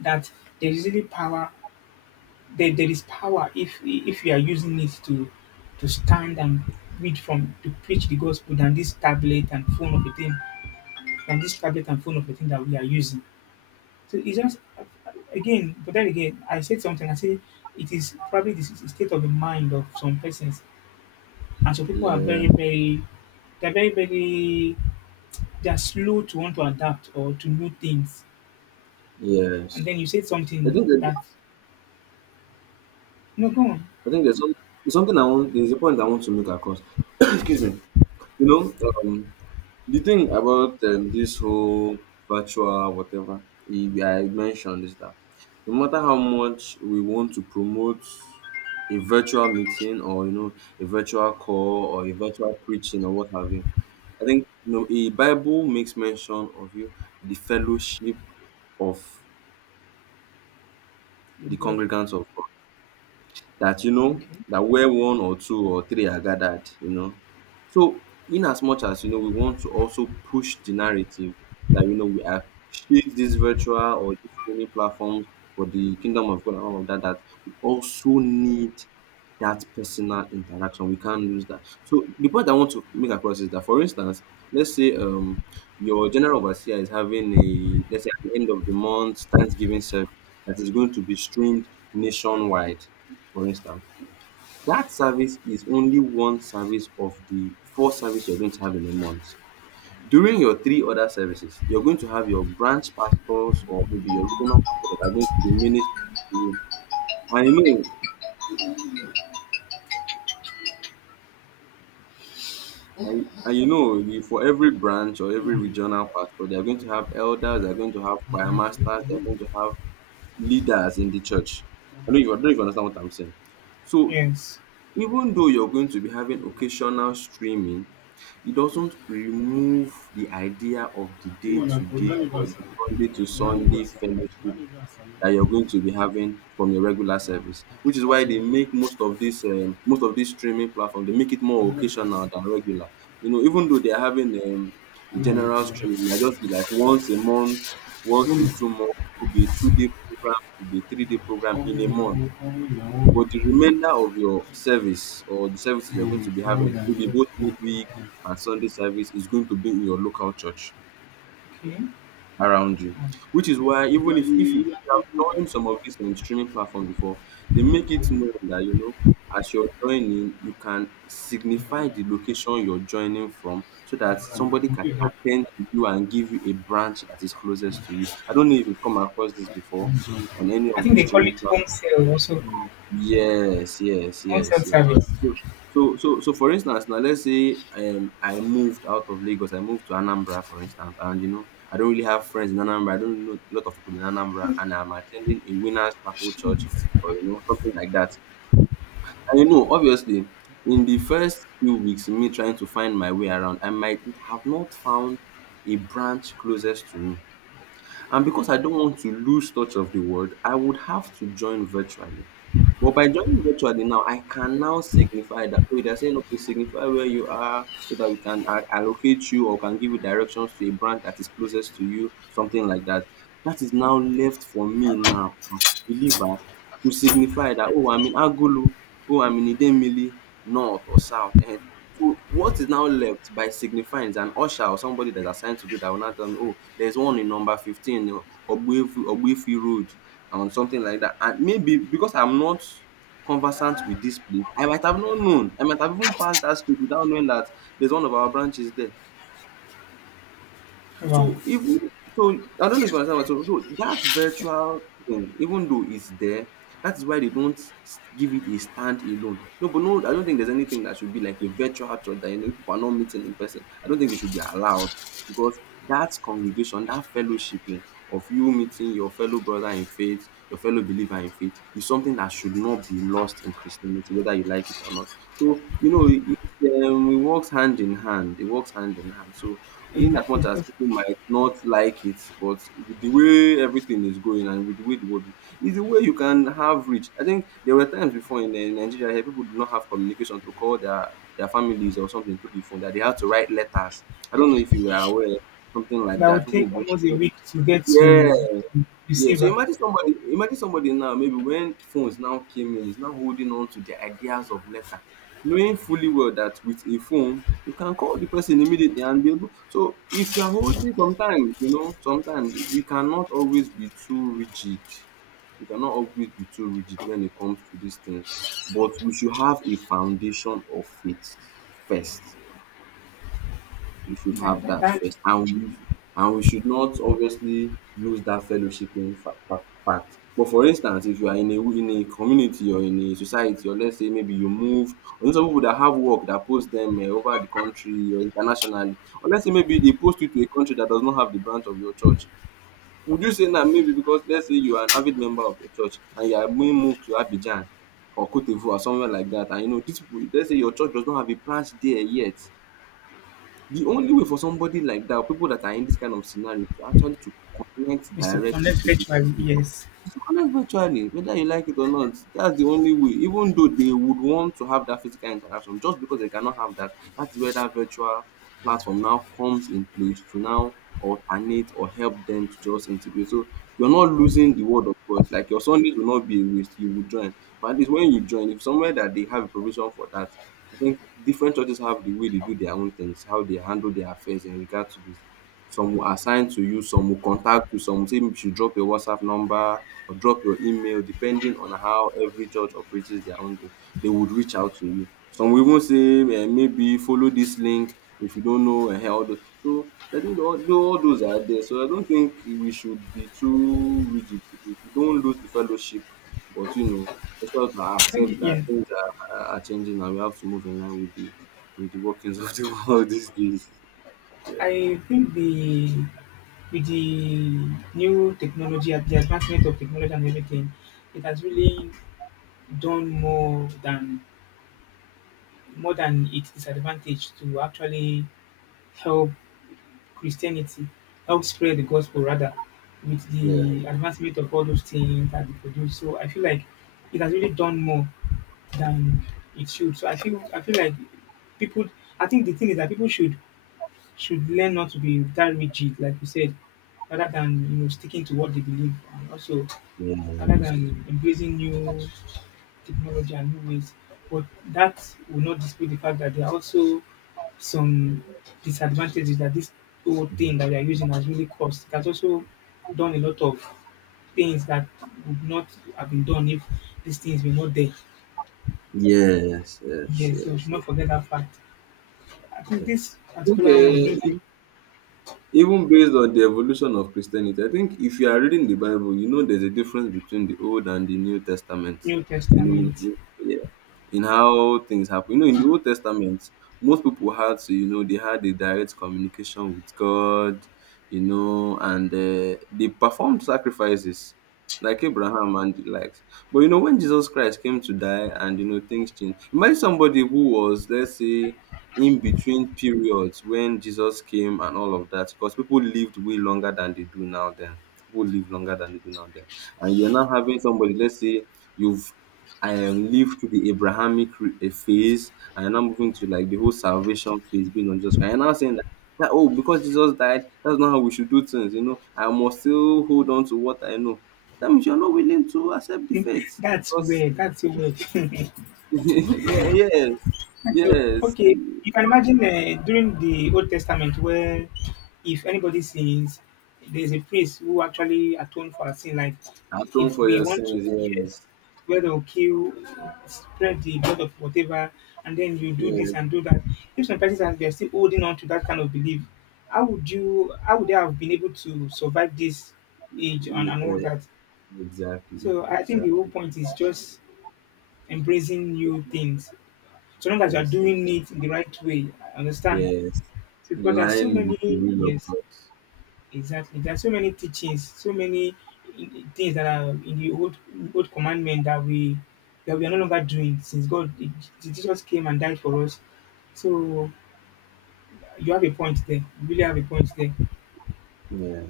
that there is really power, there is power, if you are using it to stand and read from to preach the gospel, than this tablet and phone of a thing that we are using. So it's just, again, but then again, I said something. I say it is probably this is the state of the mind of some persons, and some people are
yeah.
very, very, they're slow to want to adapt or to know things. And
Yes,
then you said
I
something
think that,
that, no, go on,
I think there's some, there's something I want. There's a point I want to make across. Excuse me. You know, um, the thing about this whole virtual whatever I mentioned is that no matter how much we want to promote a virtual meeting or you know a virtual call or a virtual preaching or what have you, I think you know a Bible makes mention of you the fellowship of
your
the
brother.
congregants of God, that you know
Okay.
that where one or two or three are gathered, you know. So in as much as you know we want to also push the narrative that you know we are shape this virtual or this streaming platforms for the kingdom of God and all of that, that we also need that personal interaction. We can't lose that. So the point I want to make across is that for instance, let's say, your general overseer is having a, let's say, at the end of the month thanksgiving service that is going to be streamed nationwide, for instance, that service is only one service of the 4 services you're going to have in a month. During your 3 other services, you're going to have your branch pastors or maybe your regional pastors that are going to be ministering to you. And you know, and you know, you- for every branch or every regional pastor, they're going to have elders, they're going to have choir masters, they're going to have leaders in the church. I don't even understand what I'm saying. So
Yes.
even though you're going to be having occasional streaming, it doesn't remove the idea of the day to day or the Sunday to Sunday fellowship that you're going to be having from your regular service, which is why they make most of this streaming platform they make it more occasional than regular. You know, even though they are having a general streaming, it might just be like once a month, once a 2 month, could be a 2 day program, could be a 3 day program in a month. But the remainder of your service or the services you're going to be having, maybe both midweek and Sunday service, is going to be in your local church
Okay. Um,
around you. Which is why even if you have joined some of these streaming platforms before, they make it known that you know as you're joining, you can signify the location you're joining from so that somebody can attend to you and give you a branch that is closest to you. I don't know if you've come across this before on any
I
of
think
the
they call
streaming
it home
platforms.
sale also,
Yes, yes,
home sale
yes, yes.
service.
So, so for instance, now let's say, I moved out of Lagos, I moved to Anambra, for instance, and you know, I don't really have friends in Anambra, I don't really know a lot of people in Anambra, and I'm attending a Winners Chapel Church or you know, something like that. And you know, obviously, in the first few weeks, me trying to find my way around, I might have not found a branch closest to me. And because I don't want to lose touch of the world, I would have to join virtually. But by joining virtually now, I can now signify that, oh, they're saying, okay, signify where you are so that we can allocate you or can give you directions to a branch that is closest to you, something like that. That is now left for me now, as a believer, to signify that, oh, I'm in Agulu, oh, I'm in Idemili, north or south. So what is now left by signifying is an usher or somebody that's assigned to do that will now tell me, oh, there's one in number 15, Ogbuefi Road, and something like that. And maybe because I'm not conversant with this place, I might have not known. I might have even passed that street without knowing that there's one of our branches there.
Wow.
So even so, I don't know if you understand what I'm saying. So that virtual thing, even though it's there, that's why they don't give it a stand alone. No, but no, I don't think there's anything that should be like a virtual church that you know people are not meeting in person. I don't think it should be allowed because that congregation, that fellowshipping of you meeting your fellow brother in faith, your fellow believer in faith, is something that should not be lost in Christianity, whether you like it or not. So, you know, it works hand in hand. It works hand in hand. So, in as
Exactly.
much as
Because
people might not like it, but with the way everything is going and with the way the world is the way you can have reach. I think there were times before in Nigeria here people did not have communication to call their families or something through the phone that they had to write letters. I don't know if you were aware something like
that
that.
would
People would
take almost a
bring-
week to get
yeah,
to
yeah, so
receiver.
imagine somebody now, maybe when phones now came in, is now holding on to the ideas of letter, knowing fully well that with a phone, you can call the person immediately and be able. So if you are holding, sometimes you know, sometimes we cannot always be too rigid. We cannot always be too rigid when it comes to these things, but we should have a foundation of faith first, we should
That,
have
that,
that
that
first. And we should not obviously lose that fellowshipping fact. But for instance, if you are in a community or in a society, or let's say maybe you move, or you know some people that have work that post them over the country or internationally, or let's say maybe they post you to a country that does not have the branch of your church. Would you say that maybe because let's say you are an avid member of your church and you are being moved to Abidjan or Cote d'Ivoire, or somewhere like that, and you know, this, let's say your church does not have a branch there yet, the only way for somebody like that, or people that are in this kind of scenario, to actually to connect
is to
directly
connect
to this
virtually,
people,
yes.
is to connect virtually, whether you like it or not. That's the only way. Even though they would want to have that physical interaction, just because they cannot have that, that's where that virtual platform now comes in place to now alternate or help them to just integrate. So you're not losing the word of God. Like your Sundays will not be a waste. You will join. But at least when you join, if somewhere that they have a provision for that, I think different churches have the way they do their own things, how they handle their affairs in regard to this. Some will assign to you, some will contact you, some will say you should drop your WhatsApp number or drop your email depending on how every church operates their own thing. They would reach out to you. Some will even say maybe follow this link if you don't know all those. So I think all those are there. So I don't think we should be too rigid. We should don't lose the fellowship but you know we sort of
i think
accept that
yeah
things are changing and we have to move in line with the workings of the world these days. Yeah.
i think the with the new technology, the advancement of technology and everything, it has really done more than its disadvantage to actually help Christianity, help spread the gospel rather, with
Yeah.
the advancement of all those things that we produce. So I feel like it has really done more than it should. So I feel like people, I think the thing is that people should learn not to be that rigid, like you said, rather than sticking to what they believe, and also rather
Yes.
than embracing new technology and new ways. But that will not dispute the fact that there are also some disadvantages that this whole thing that we are using has really caused. It has also done a lot of things that would not have been done if these things were not there.
Yes. Yes.
Yes, so we
Yes.
should not forget that fact. I think
Yes.
this particular one
Okay.
brings me.
Even based on the evolution of Christianity, I think if you are reading the Bible, you know there's a difference between the Old and the New Testament.
New
You know,
Testament.
in, yeah, in how things happen. You know, in the Old Testament, most people had to, you know, they had a direct communication with God, you know, and they performed sacrifices like Abraham and the likes. But you know, when Jesus Christ came to die and you know things changed, imagine somebody who was, let's say, in between periods when Jesus came and all of that, because people lived way longer than they do now then. People live longer than they do now then. And you're now having somebody, let's say you've lived through the Abrahamic phase and you're now moving to like the whole salvation phase being on Jesus Christ. And you're now saying that, that, oh, because Jesus died, that's not how we should do things, you know. I must still hold on to what I know. That means you're not willing to accept the faith.
That's
Because,
weird. That's so weird.
yeah, yeah,
That's so,
yes.
okay, you can imagine during the Old Testament where if anybody sins, there's a priest who actually atone for our sin. Like,
Atone
if
for
we
your
want to,
sins,
yes,
yes.
where they'll kill, spread the blood of whatever, and then you do
Yeah,
this and do that. If some persons are they're still holding on to that kind of belief, how would you? How would they have been able to survive this age, and,
yeah,
and all that?
exactly,
So I think the whole
exactly.
point is just embracing new things. So long as you are
Yes, and-
doing it in the right way, I understand.
yes,
So
in
because there are so
line with the
many,
will of
yes,
God.
exactly. There are so many teachings, so many things that are in the old commandment that we are no longer doing since God, Jesus came and died for us. So you have a point there. You really have a point there.
Yeah.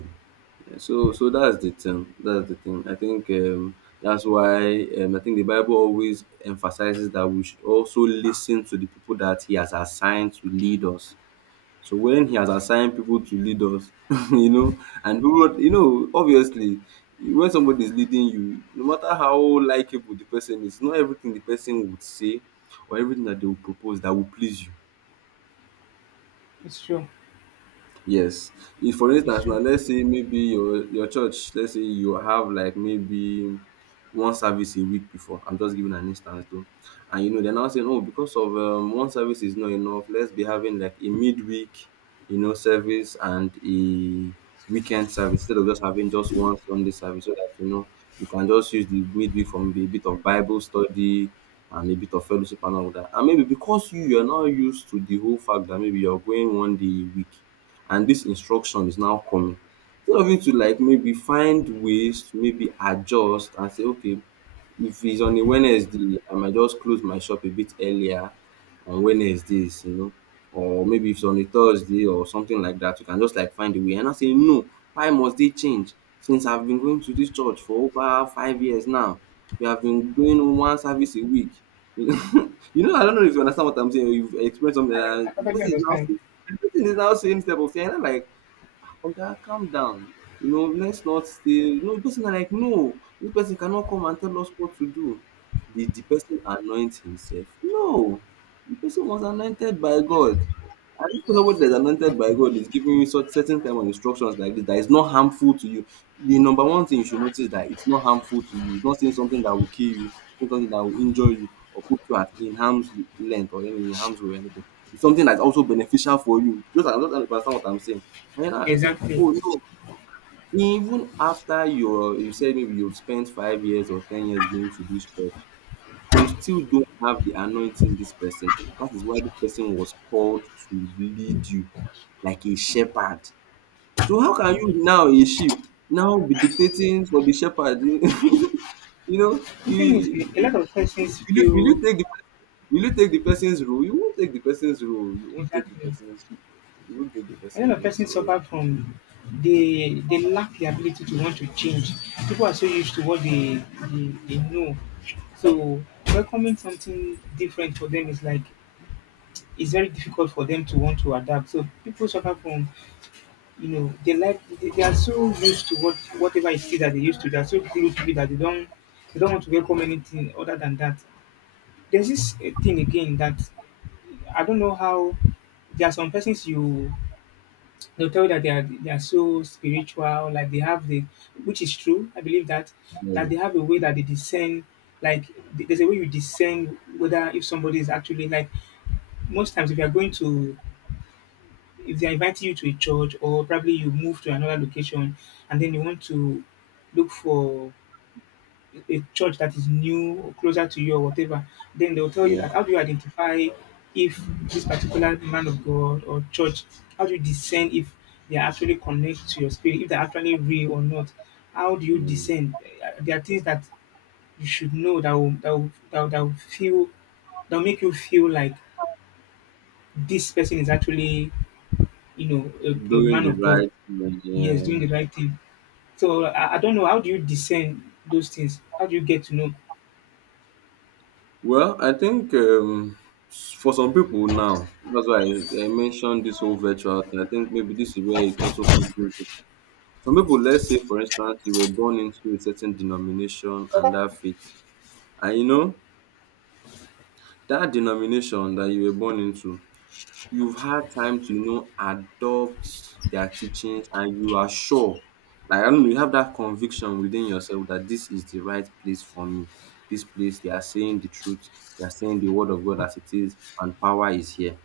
Yeah. So, so that's the thing. That's the thing. I think that's why I think the Bible always emphasizes that we should also listen to the people that He has assigned to lead us. So when he has assigned people to lead us, you know, and people, you know, obviously, when somebody is leading you, no matter how likable the person is, not everything the person would say or everything that they will propose that will please you.
It's true.
Yes. If for
It's
instance now
true.
let's say maybe your church let's say you have like maybe one service a week before, I'm just giving an instance though, and you know they're now saying oh because of one service is not enough let's be having like a midweek you know service and a weekend service instead of just having just one Sunday service so that you know we can just use the midweek for maybe a bit of Bible study and a bit of fellowship and all that and maybe because you you're not used to the whole fact that maybe you're going 1 day a week and this instruction is now coming. Instead of you to like maybe find ways to maybe adjust and say, okay, if it's on a Wednesday, I might just close my shop a bit earlier on Wednesdays, you know, or maybe if it's on a Thursday or something like that, you can just like find a way. And I say, no, why must they change? Since I've been going to this church for over 5 years now, we have been doing one service a week. You know, I don't know if you understand what I'm saying. Or you've experienced something
I,
like
I
that. The
perfectly
person is now
understand.
everything is now same step of saying. I'm like, oga calm down, you know, let's not stay, you know the person are like no this person cannot come and tell us what to do, did the person anoint himself? No, the person was anointed by God. And if somebody that is anointed by God is giving you such certain type of instructions like this that is not harmful to you, the number one thing you should notice that it's not harmful to you, it's not saying something that will kill you, saying something that will injure you or put you at in harm's length or in harm's way or anything, it's something that's also beneficial for you. Just I am just trying to understand what I'm saying. And then I like,
Exactly.
"Oh no, even after your you said maybe you've spent 5 years or 10 years going to this church, you still don't have the anointing this person has. That is why this person was called to lead you like a shepherd. So how can you now a sheep now be dictating for the shepherd?" You know,
The thing is, a
you-
lot of persons
will you, will
feel,
you take the, will you take the person's role? You won't take the person's role. You won't take the
exactly,
person's, you won't take the
a
person's
lot of
role.
person
So
suffer from, they lack the ability to want to change. People are so used to what they they know. So welcoming something different for them is like, it's very difficult for them to want to adapt. So people suffer from, you know, they like they are so used to what whatever it is that they used to. They are so glued to it that they don't want to welcome anything other than that. There's this thing again that I don't know how. There are some persons, you. They'll tell you that they are so spiritual, like they have the, which is true. I believe that that
yeah,
they have a way that they discern, like, there's a way you discern whether if somebody is actually like, most times if you are going to, if they are inviting you to a church, or probably you move to another location and then you want to look for a church that is new or closer to you or whatever, then they'll tell you
yeah.
that how do you identify if this particular man of God or church, how do you discern if they are actually connect to your spirit, if they're actually real or not? How do you
Mm.
discern? Eh, there are things that you should know that that will feel, that'll make you feel like this person is actually, you know, a
Doing
man
the
of God.
right thing,
He is
yeah.
doing the right thing. So I don't know. How do you discern those things? How do you get to know?
Well, I think for some people now, that's why I mentioned this whole virtual thing. I think maybe this is where it also comes into. Some people, let's say, for instance, you were born into a certain denomination and that faith, and you know that denomination that you were born into you've had time to, adopt their teachings and you are sure, like, I don't know, you have that conviction within yourself that this is the right place for me. This place, they are saying the truth, they are saying the word of God as it is, and power is here.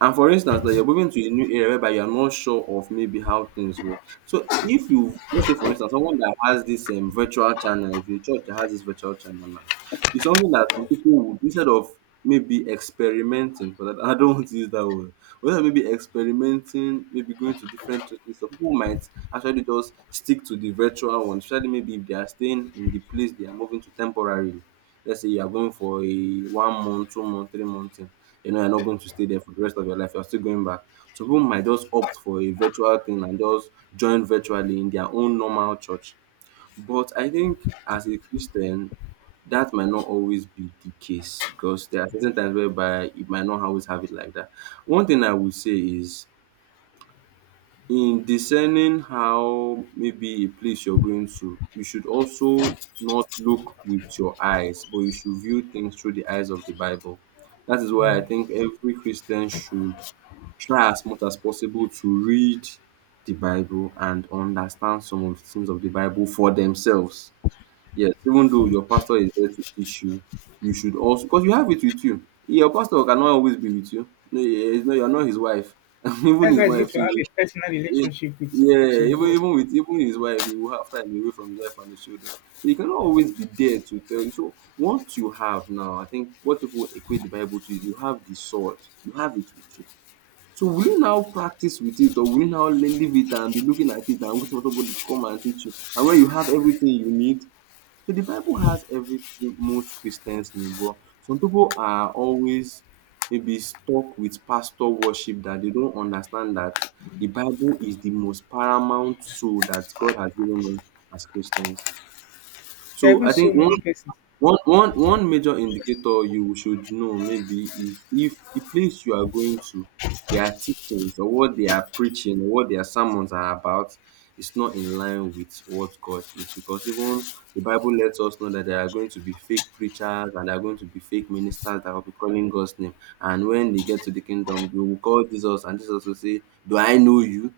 And for instance that you're moving to a new area whereby you're not sure of maybe how things work. So if you let's say for instance someone that has this virtual channel, if your church has this virtual channel now, it's something that some people would instead of maybe experimenting for that I don't want to use that word. Whether maybe experimenting, maybe going to different churches, some people might actually just stick to the virtual one, especially maybe if they are staying in the place they are moving to temporarily. Let's say you are going for a 1 month, 2 month, 3 month thing, you know you're not going to stay there for the rest of your life. You're still going back. Some people might just opt for a virtual thing and just join virtually in their own normal church. But I think as a Christian, that might not always be the case because there are certain times whereby it might not always have it like that. One thing I would say is in discerning how maybe a place you're going to, you should also not look with your eyes, but you should view things through the eyes of the Bible. That is why
Wow.
I think every Christian should try as much as possible to read the Bible and understand some of the things of the Bible for themselves. Yes, even though your pastor is there to teach you, you should also because you have it with you. Your pastor cannot always be with you. No, he- he's not- you're not his wife. even
That's
his
why it's good
wife
to
too.
have a personal
Yeah,
relationship
yeah,
with your
even
God.
even with even his wife, he will have time away from his wife and his children. So he cannot always be there to tell you. So what you have now, I think what people equate the Bible to is you have the sword, you have it with you. So will you now practice with it, or will you now leave it and be looking at it and wait for somebody to come and teach you? And when you have everything you need, so the Bible has everything most Christians need, but some people are always maybe stuck with pastor worship that they don't understand that the Bible is the most paramount tool that God has given us as Christians.
There are
So
even
I
so
think one
many persons.
one one one major indicator you should know maybe is if the place you are going to, their teachings or what they are preaching, or what their sermons are about, is not in line with what God is. Because even the Bible lets us know that there are going to be fake preachers and there are going to be fake ministers that will be calling God's name. And when they get to the kingdom, they will call Jesus, and Jesus will say, "Do I know you?"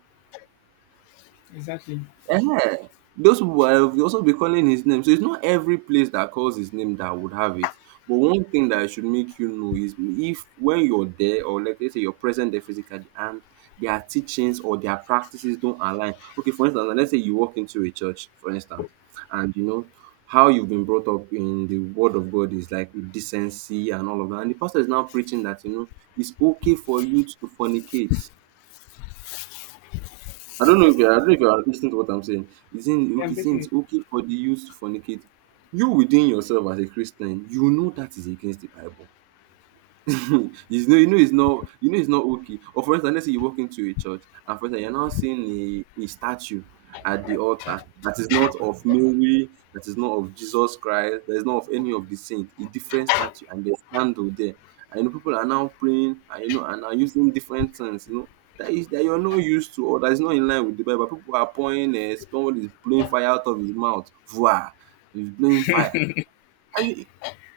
Exactly.
Yeah, those people have also be calling his name. So it's not every place that calls his name that would have it. But one thing that I should make you know is if when you're there, or like let's say you're present there physically, and their teachings or their practices don't align. Okay, for instance, let's say you walk into a church, for instance, and you know how you've been brought up in the word of God is like with decency and all of that. And the pastor is now preaching that it's okay for you to fornicate. I don't know if you're, I don't know if you're listening to what I'm saying. It's in
I am
okay,
getting
since
it.
okay for the youth to fornicate. You within yourself as a Christian, you know that is against the Bible. You know it's not you know it's not okay. Or for instance, let's say you walk into a church and for instance you're now seeing a statue at the altar that is not of Mary, that is not of Jesus Christ, that is not of any of the saints, a different statue and there's candle there. And you know, people are now praying and you know and are using different things, you know. That is that you're not used to or that is not in line with the Bible. People are pouring somebody is blowing fire out of his mouth. Vua, he's blowing fire.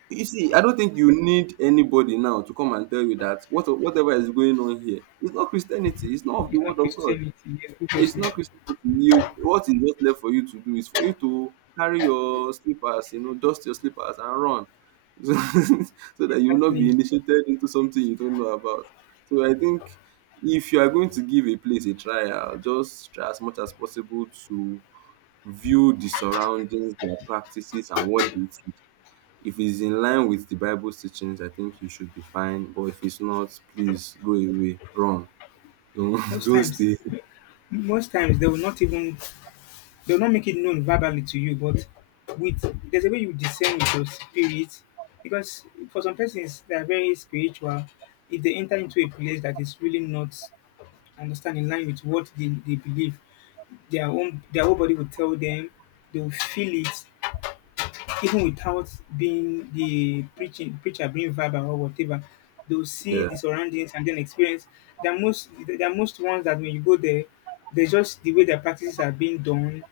You see, I don't think you need anybody now to come and tell you that what whatever is going on here is not Christianity. It's not of the
It's
word
not
of God.
Christianity, yes,
It's
obviously.
not Christianity. You, what is just left for you to do is for you to carry your slippers, you know, dust your slippers and run, so, so that you will not be
Exactly.
initiated into something you don't know about. So I think if you are going to give a place a trial, just try as much as possible to view the surroundings, their practices, and what they teach if it's in line with the Bible's teachings, I think you should be fine. But if it's not, please go away, run. Don't
Most
don't
times,
stay.
most times they will not even, they will not make it known verbally to you, but with, there's a way you discern with your spirit. Because for some persons, they are very spiritual. If they enter into a place that is really not, understand, in line with what they believe, their own, their whole body will tell them, they will feel it, even without being the preaching preacher being verbal or whatever, they'll see
Yeah.
the surroundings and then experience. they're most they're most ones that when you go there, they just, the way their practices are being done,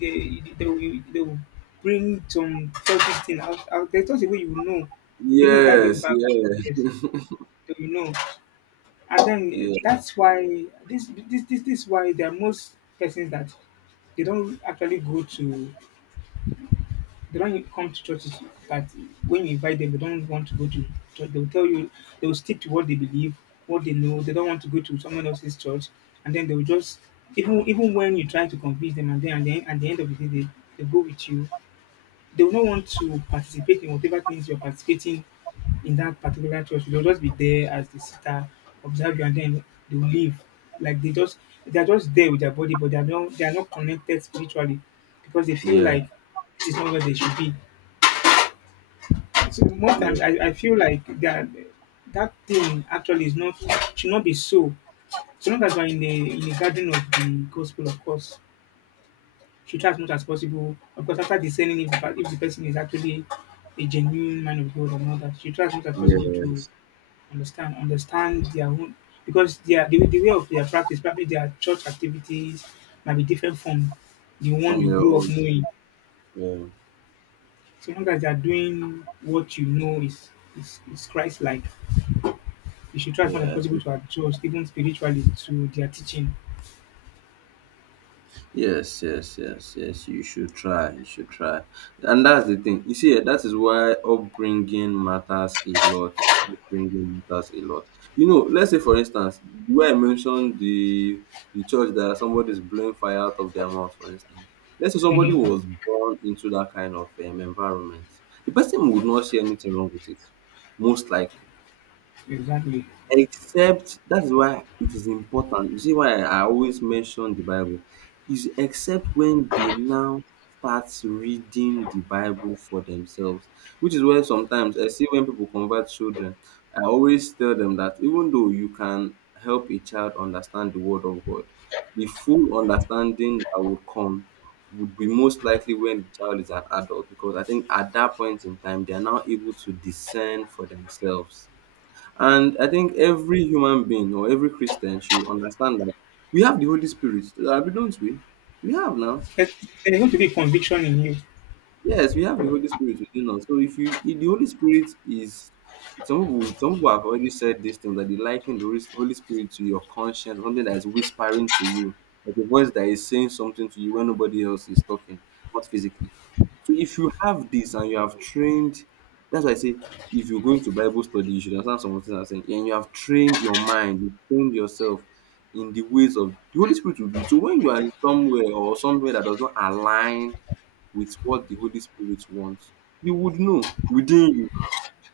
they will bring some cultish thing out, there's just a way you will know, even without being
Yes.
verbal,
Yeah.
yes, they will know. And then
Yeah.
that's why this is why there are most persons that they don't actually go to, they don't come to church, is that when you invite them, they don't want to go to church. They will tell you they will stick to what they believe, what they know. They don't want to go to someone else's church, and then they will just, even even when you try to convince them, and then at the end of the day, they go with you. They will not want to participate in whatever things you're participating in that particular church. They'll just be there as the sister, observe you, and then they will leave. Like they just, they are just there with their body, but they are not connected spiritually because they feel
Yeah.
like it's not where they should be. So most
Yeah.
times I feel like that that thing actually is not, should not be so. So long as we're in the garden of the gospel, of course, should try as much as possible. Of course, after discerning if the, if the person is actually a genuine man of God or not, that should try as much as possible to
Yes.
understand their own. Because their, the way of their practice, probably their church activities might be different from the one
From
you
your
grew up
own.
knowing.
Yeah.
So long as they are doing what you know is is Christ like, you should try as much as
Yeah. I
possible
think
to adjust, even spiritually, to their teaching.
yes, yes, yes, yes. You should try. You should try. And that's the thing. You see, eh, that is why upbringing matters a lot. Upbringing matters a lot. You know, let's say for instance, where I mentioned the church that somebody is blowing fire out of their mouth, for instance. Let's say somebody
Mhm.
was born into that kind of environment. The person would not see anything wrong with it, most likely.
Exactly.
Except that is why it is important. You see why I always mention the Bible is except when they now start reading the Bible for themselves, which is where sometimes I see when people convert children, I always tell them that even though you can help a child understand the word of God, the full understanding that would come would be most likely when the child is an adult because I think at that point in time they are now able to discern for themselves and I think every human being or every Christian should understand that we have the Holy Spirit, we don't we? We have now.
There's, there's going to be conviction in you.
Yes, we have the Holy Spirit within us. So if you if the Holy Spirit is some people have already said this thing that they liken the Holy Spirit to your conscience, something that is whispering to you, like a voice that is saying something to you when nobody else is talking, not physically. So if you have this and you have trained, that's why I say if you're going to Bible study, you should understand some of the things I'm saying, and you have trained your mind, you trained yourself in the ways of the Holy Spirit will be. So when you are in somewhere or somewhere that does not align with what the Holy Spirit wants, you would know within you.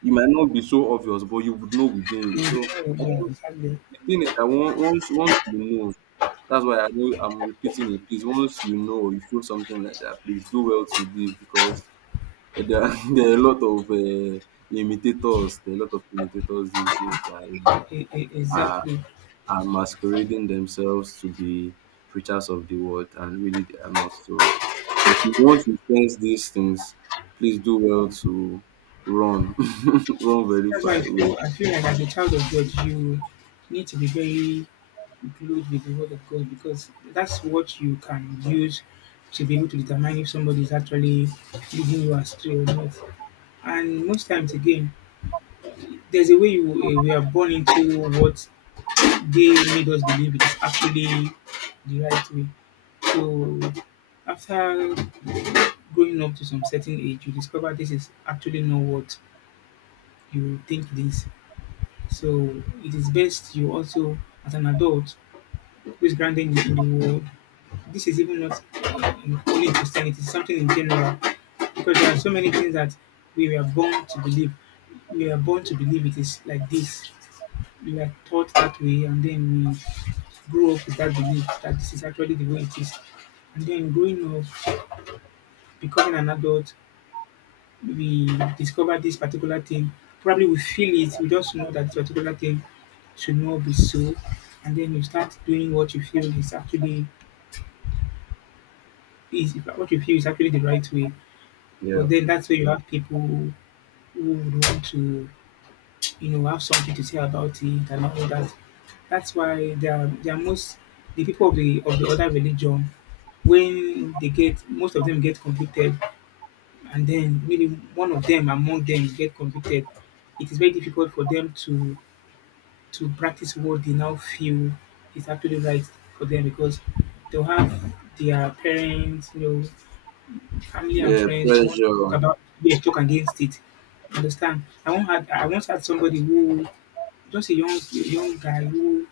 It might not be so obvious, but you would know within
You
you. So
know,
I
yeah,
think
exactly.
the thing is that once you know, that's why I know I'm repeating it. Please, once you know, you feel something like that, please do well to leave because eh, there are, there are a lot of imitators. There are a lot of imitators these days that are
Exactly.
masquerading themselves to be preachers of the word, and really they are not. So once you sense these things, please do well to run, run very
That's why
far away.
I feel like as a child of God, you need to be very glued with the word of God, because that's what you can use to be able to determine if somebody is actually leading you astray or not. And most times, again, there's a way you, we are born into what they made us believe it is actually the right way. So after growing up to some certain age, you discover this is actually not what you think it is. So it is best you also, as an adult who is grounded in the world, this is even not, only in Christianity, it's something in general. Because there are so many things that we were born to believe. We are born to believe it is like this. We are taught that way, and then grow up with that belief that this is actually the way it is. And then growing up, becoming an adult, we discover this particular thing. Probably we feel it, we just know that this particular thing should not be so. And then you start doing what you feel is what you feel is actually the right way.
Yeah,
But then that's where you have people who would want to, you know, have something to say about it and all that. That's why they are most, the people of the other religion, when they get, most of them get convicted. And then maybe one of them among them get convicted, it is very difficult for them to practice what they now feel is actually right for them, because they'll have their parents, you know, family and
yeah,
friends who want to talk
pressure.
about, yes, talk against it. Understand? I once had somebody who, just a young guy who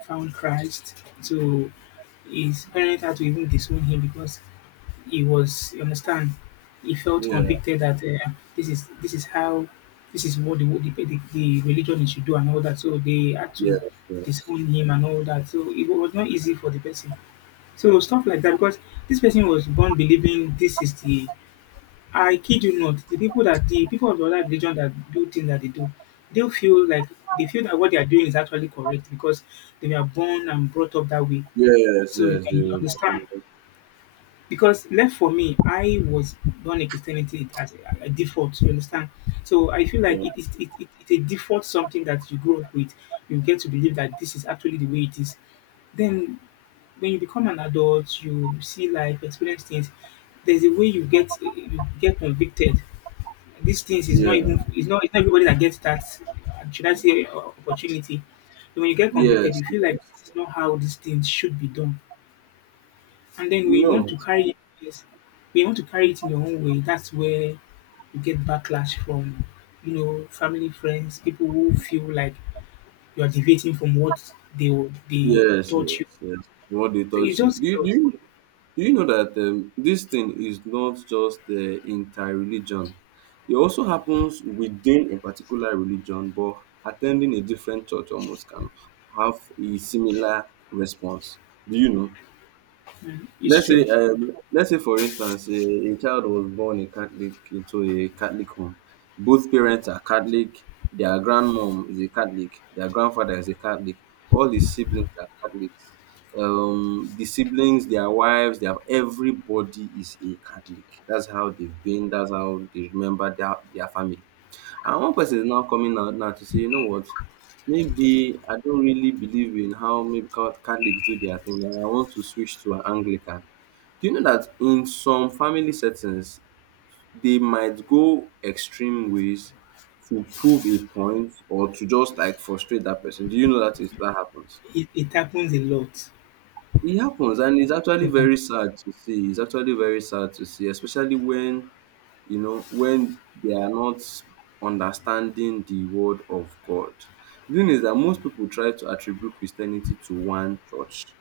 found Christ. So his parents had to even disown him because he was, you understand, he felt
Yeah,
convicted that this is how, this is what the, the religion should do and all that. So they had to
yes, yes,
disown him and all that. So it was not easy for the person. So stuff like that, because this person was born believing this is the, I kid you not, the people of the other religion that do things that they do, they feel like they feel that what they are doing is actually correct because they were born and brought up that way.
yes,
So
yes. They
I
were born
understand.
with it.
Because left for me, I was born in Christianity as a default. You understand? So I feel
Yeah,
like it is it's a default, something that you grow up with. You get to believe that this is actually the way it is. Then when you become an adult, you see life, experience things. There's a way you get convicted. These things is not, even
yeah,
it's not, it's not everybody that gets that, should I say, opportunity. So when you get
yes,
convicted, you feel like
yes.
this is not how these things should be done. And then when
You
you want
know,
to carry, yes, when you want to carry it in your own way, that's where you get backlash from, you know, family, friends, people who feel like you are deviating from what they
yes,
taught you.
yes, yes. What they
So
taught
it's
you.
just a lot.
Do you know that this thing is not just inter-religion? It also happens within a particular religion, but attending a different church almost can have a similar response. Do you know?
It's true.
Let's say for instance, a child was born a Catholic into a Catholic home. Both parents are Catholic. Their grandmom is a Catholic. Their grandfather is a Catholic. All the siblings are Catholics. The siblings, their wives, their everybody is a Catholic. That's how they've been. That's how they remember their family. And one person is now coming out now to say, you know what? Maybe I don't really believe in how maybe Catholics do their thing, and I want to switch to an Anglican. Do you know that in some family settings, they might go extreme ways to prove a point or to just like frustrate that person? Do you know that is that happens?
It happens a lot.
It happens, and it's
It happens
actually
a lot.
very sad to see. It's actually very sad to see, especially when you know when they are not understanding the word of God. The thing is that most people try to attribute Christianity to one church.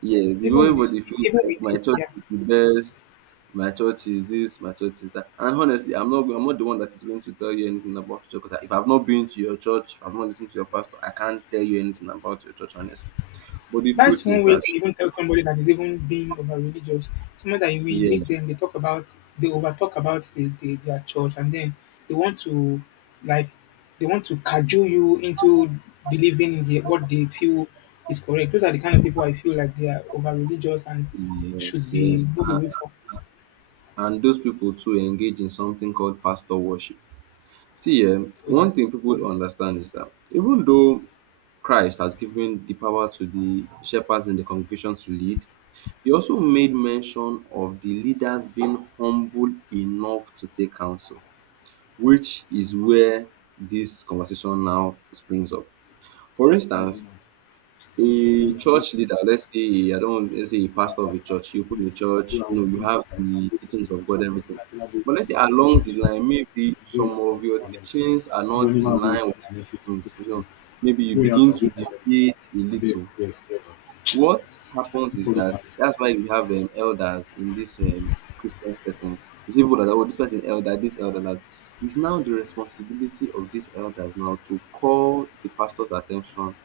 Yes, the
Even
way
with this,
everybody feels
even with
like my
this,
church
yeah.
is the best, my church is this, my church is that. And honestly, I'm not the one that is going to tell you anything about your church. Because if I've not been to your church, if I've not listened to your pastor, I can't tell you anything about your church, honestly. But the
That's
truth is
one way
that
to even tell somebody that is even being over religious. Someone that we meet
yes,
them, they talk about, they over talk about the, their church, and then they want to, like, they want to cajole you into believing in the, what they feel is correct. Those are the kind of people I feel like they are over religious and should
yes,
be
yes.
moved
And,
away from.
and those people too engage in something called pastor worship. See,
Is-,
one thing people don't understand is that even though Christ has given the power to the shepherds in the congregation to lead, he also made mention of the leaders being humble enough to take counsel, which is where this conversation now springs up. For instance, a church leader, let's say, I don't, let's say a pastor of a church, you open a church, you know, you have the teachings of God, everything. But let's say along the line, maybe some of your teachings are not in line with some things, you know, maybe you begin to deviate a little. What happens is that that's why we have elders in these Christian settings. You see people that, oh, this person elder, this elder, that. It's now the responsibility of these elders now to call the pastor's attention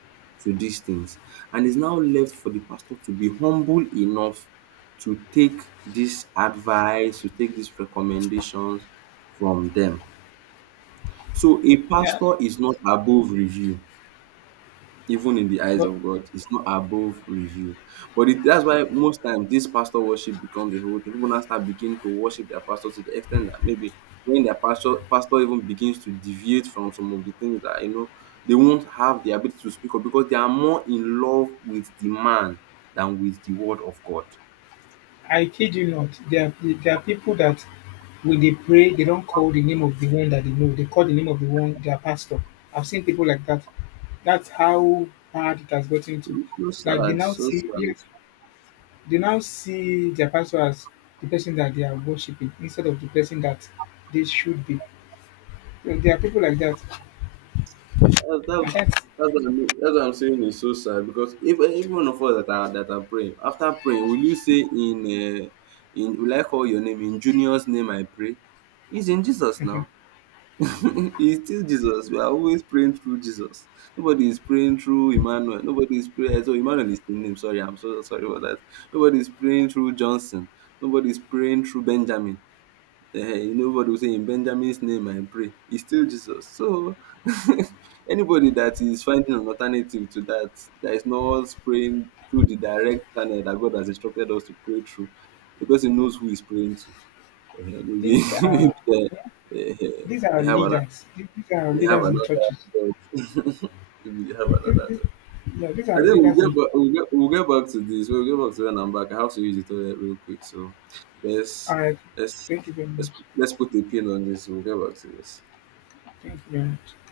to these things. And it's now left for the pastor to be humble enough to take this advice, to take these recommendations from them. So a
yeah,
pastor is not above review even in the eyes
but
of God. It's not above review. That's why most times this pastor worship becomes a whole thing. People now start begin to worship their pastor to the extent that maybe when their pastor even begins to deviate from some of the things that you know, they won't have the ability to speak up because they are more in love with the man than with the word of God.
I kid you not, there are people that when they pray, they don't call the name of the one that they know. They call the name of the one, their pastor. I've seen people like that. That's how bad it has gotten to.
It's so
Like they
sad,
now
so
see,
sad.
yes, they now see their pastor as the person that they are worshiping instead of the person that they should be. So there are people like that,
That's, that's,
and that's,
that's what I'm saying is so sad because if even one of us that are praying after praying, will you say in will I call your name in Junior's name I pray? He's in Jesus now. He's still Jesus. We are always praying through Jesus. Nobody is praying through Emmanuel. Nobody is praying. So Emmanuel is the name. Sorry, I'm so sorry for that. Nobody is praying through Johnson. Nobody is praying through Benjamin, nobody will say in Benjamin's name I pray, it's still Jesus. So anybody that is finding an alternative to that, that is not praying through the direct channel that God has instructed us to pray through, the person knows who he's praying to. Maybe
these
maybe
are
they, eh, eh,
these
they
are
have another
leaders. These are
they have
leaders in
another
churches.
God. Maybe they have another
These, these,
God.
yeah, these
I
are
think we'll
leaders
get
in.
back. We'll get back to this. We'll get back to when I'm back. I have to use the toilet real quick. So let's
All right,
let's
thank you very
let's
much.
let's put a pin on this. We'll get back to this.
Thank you very much.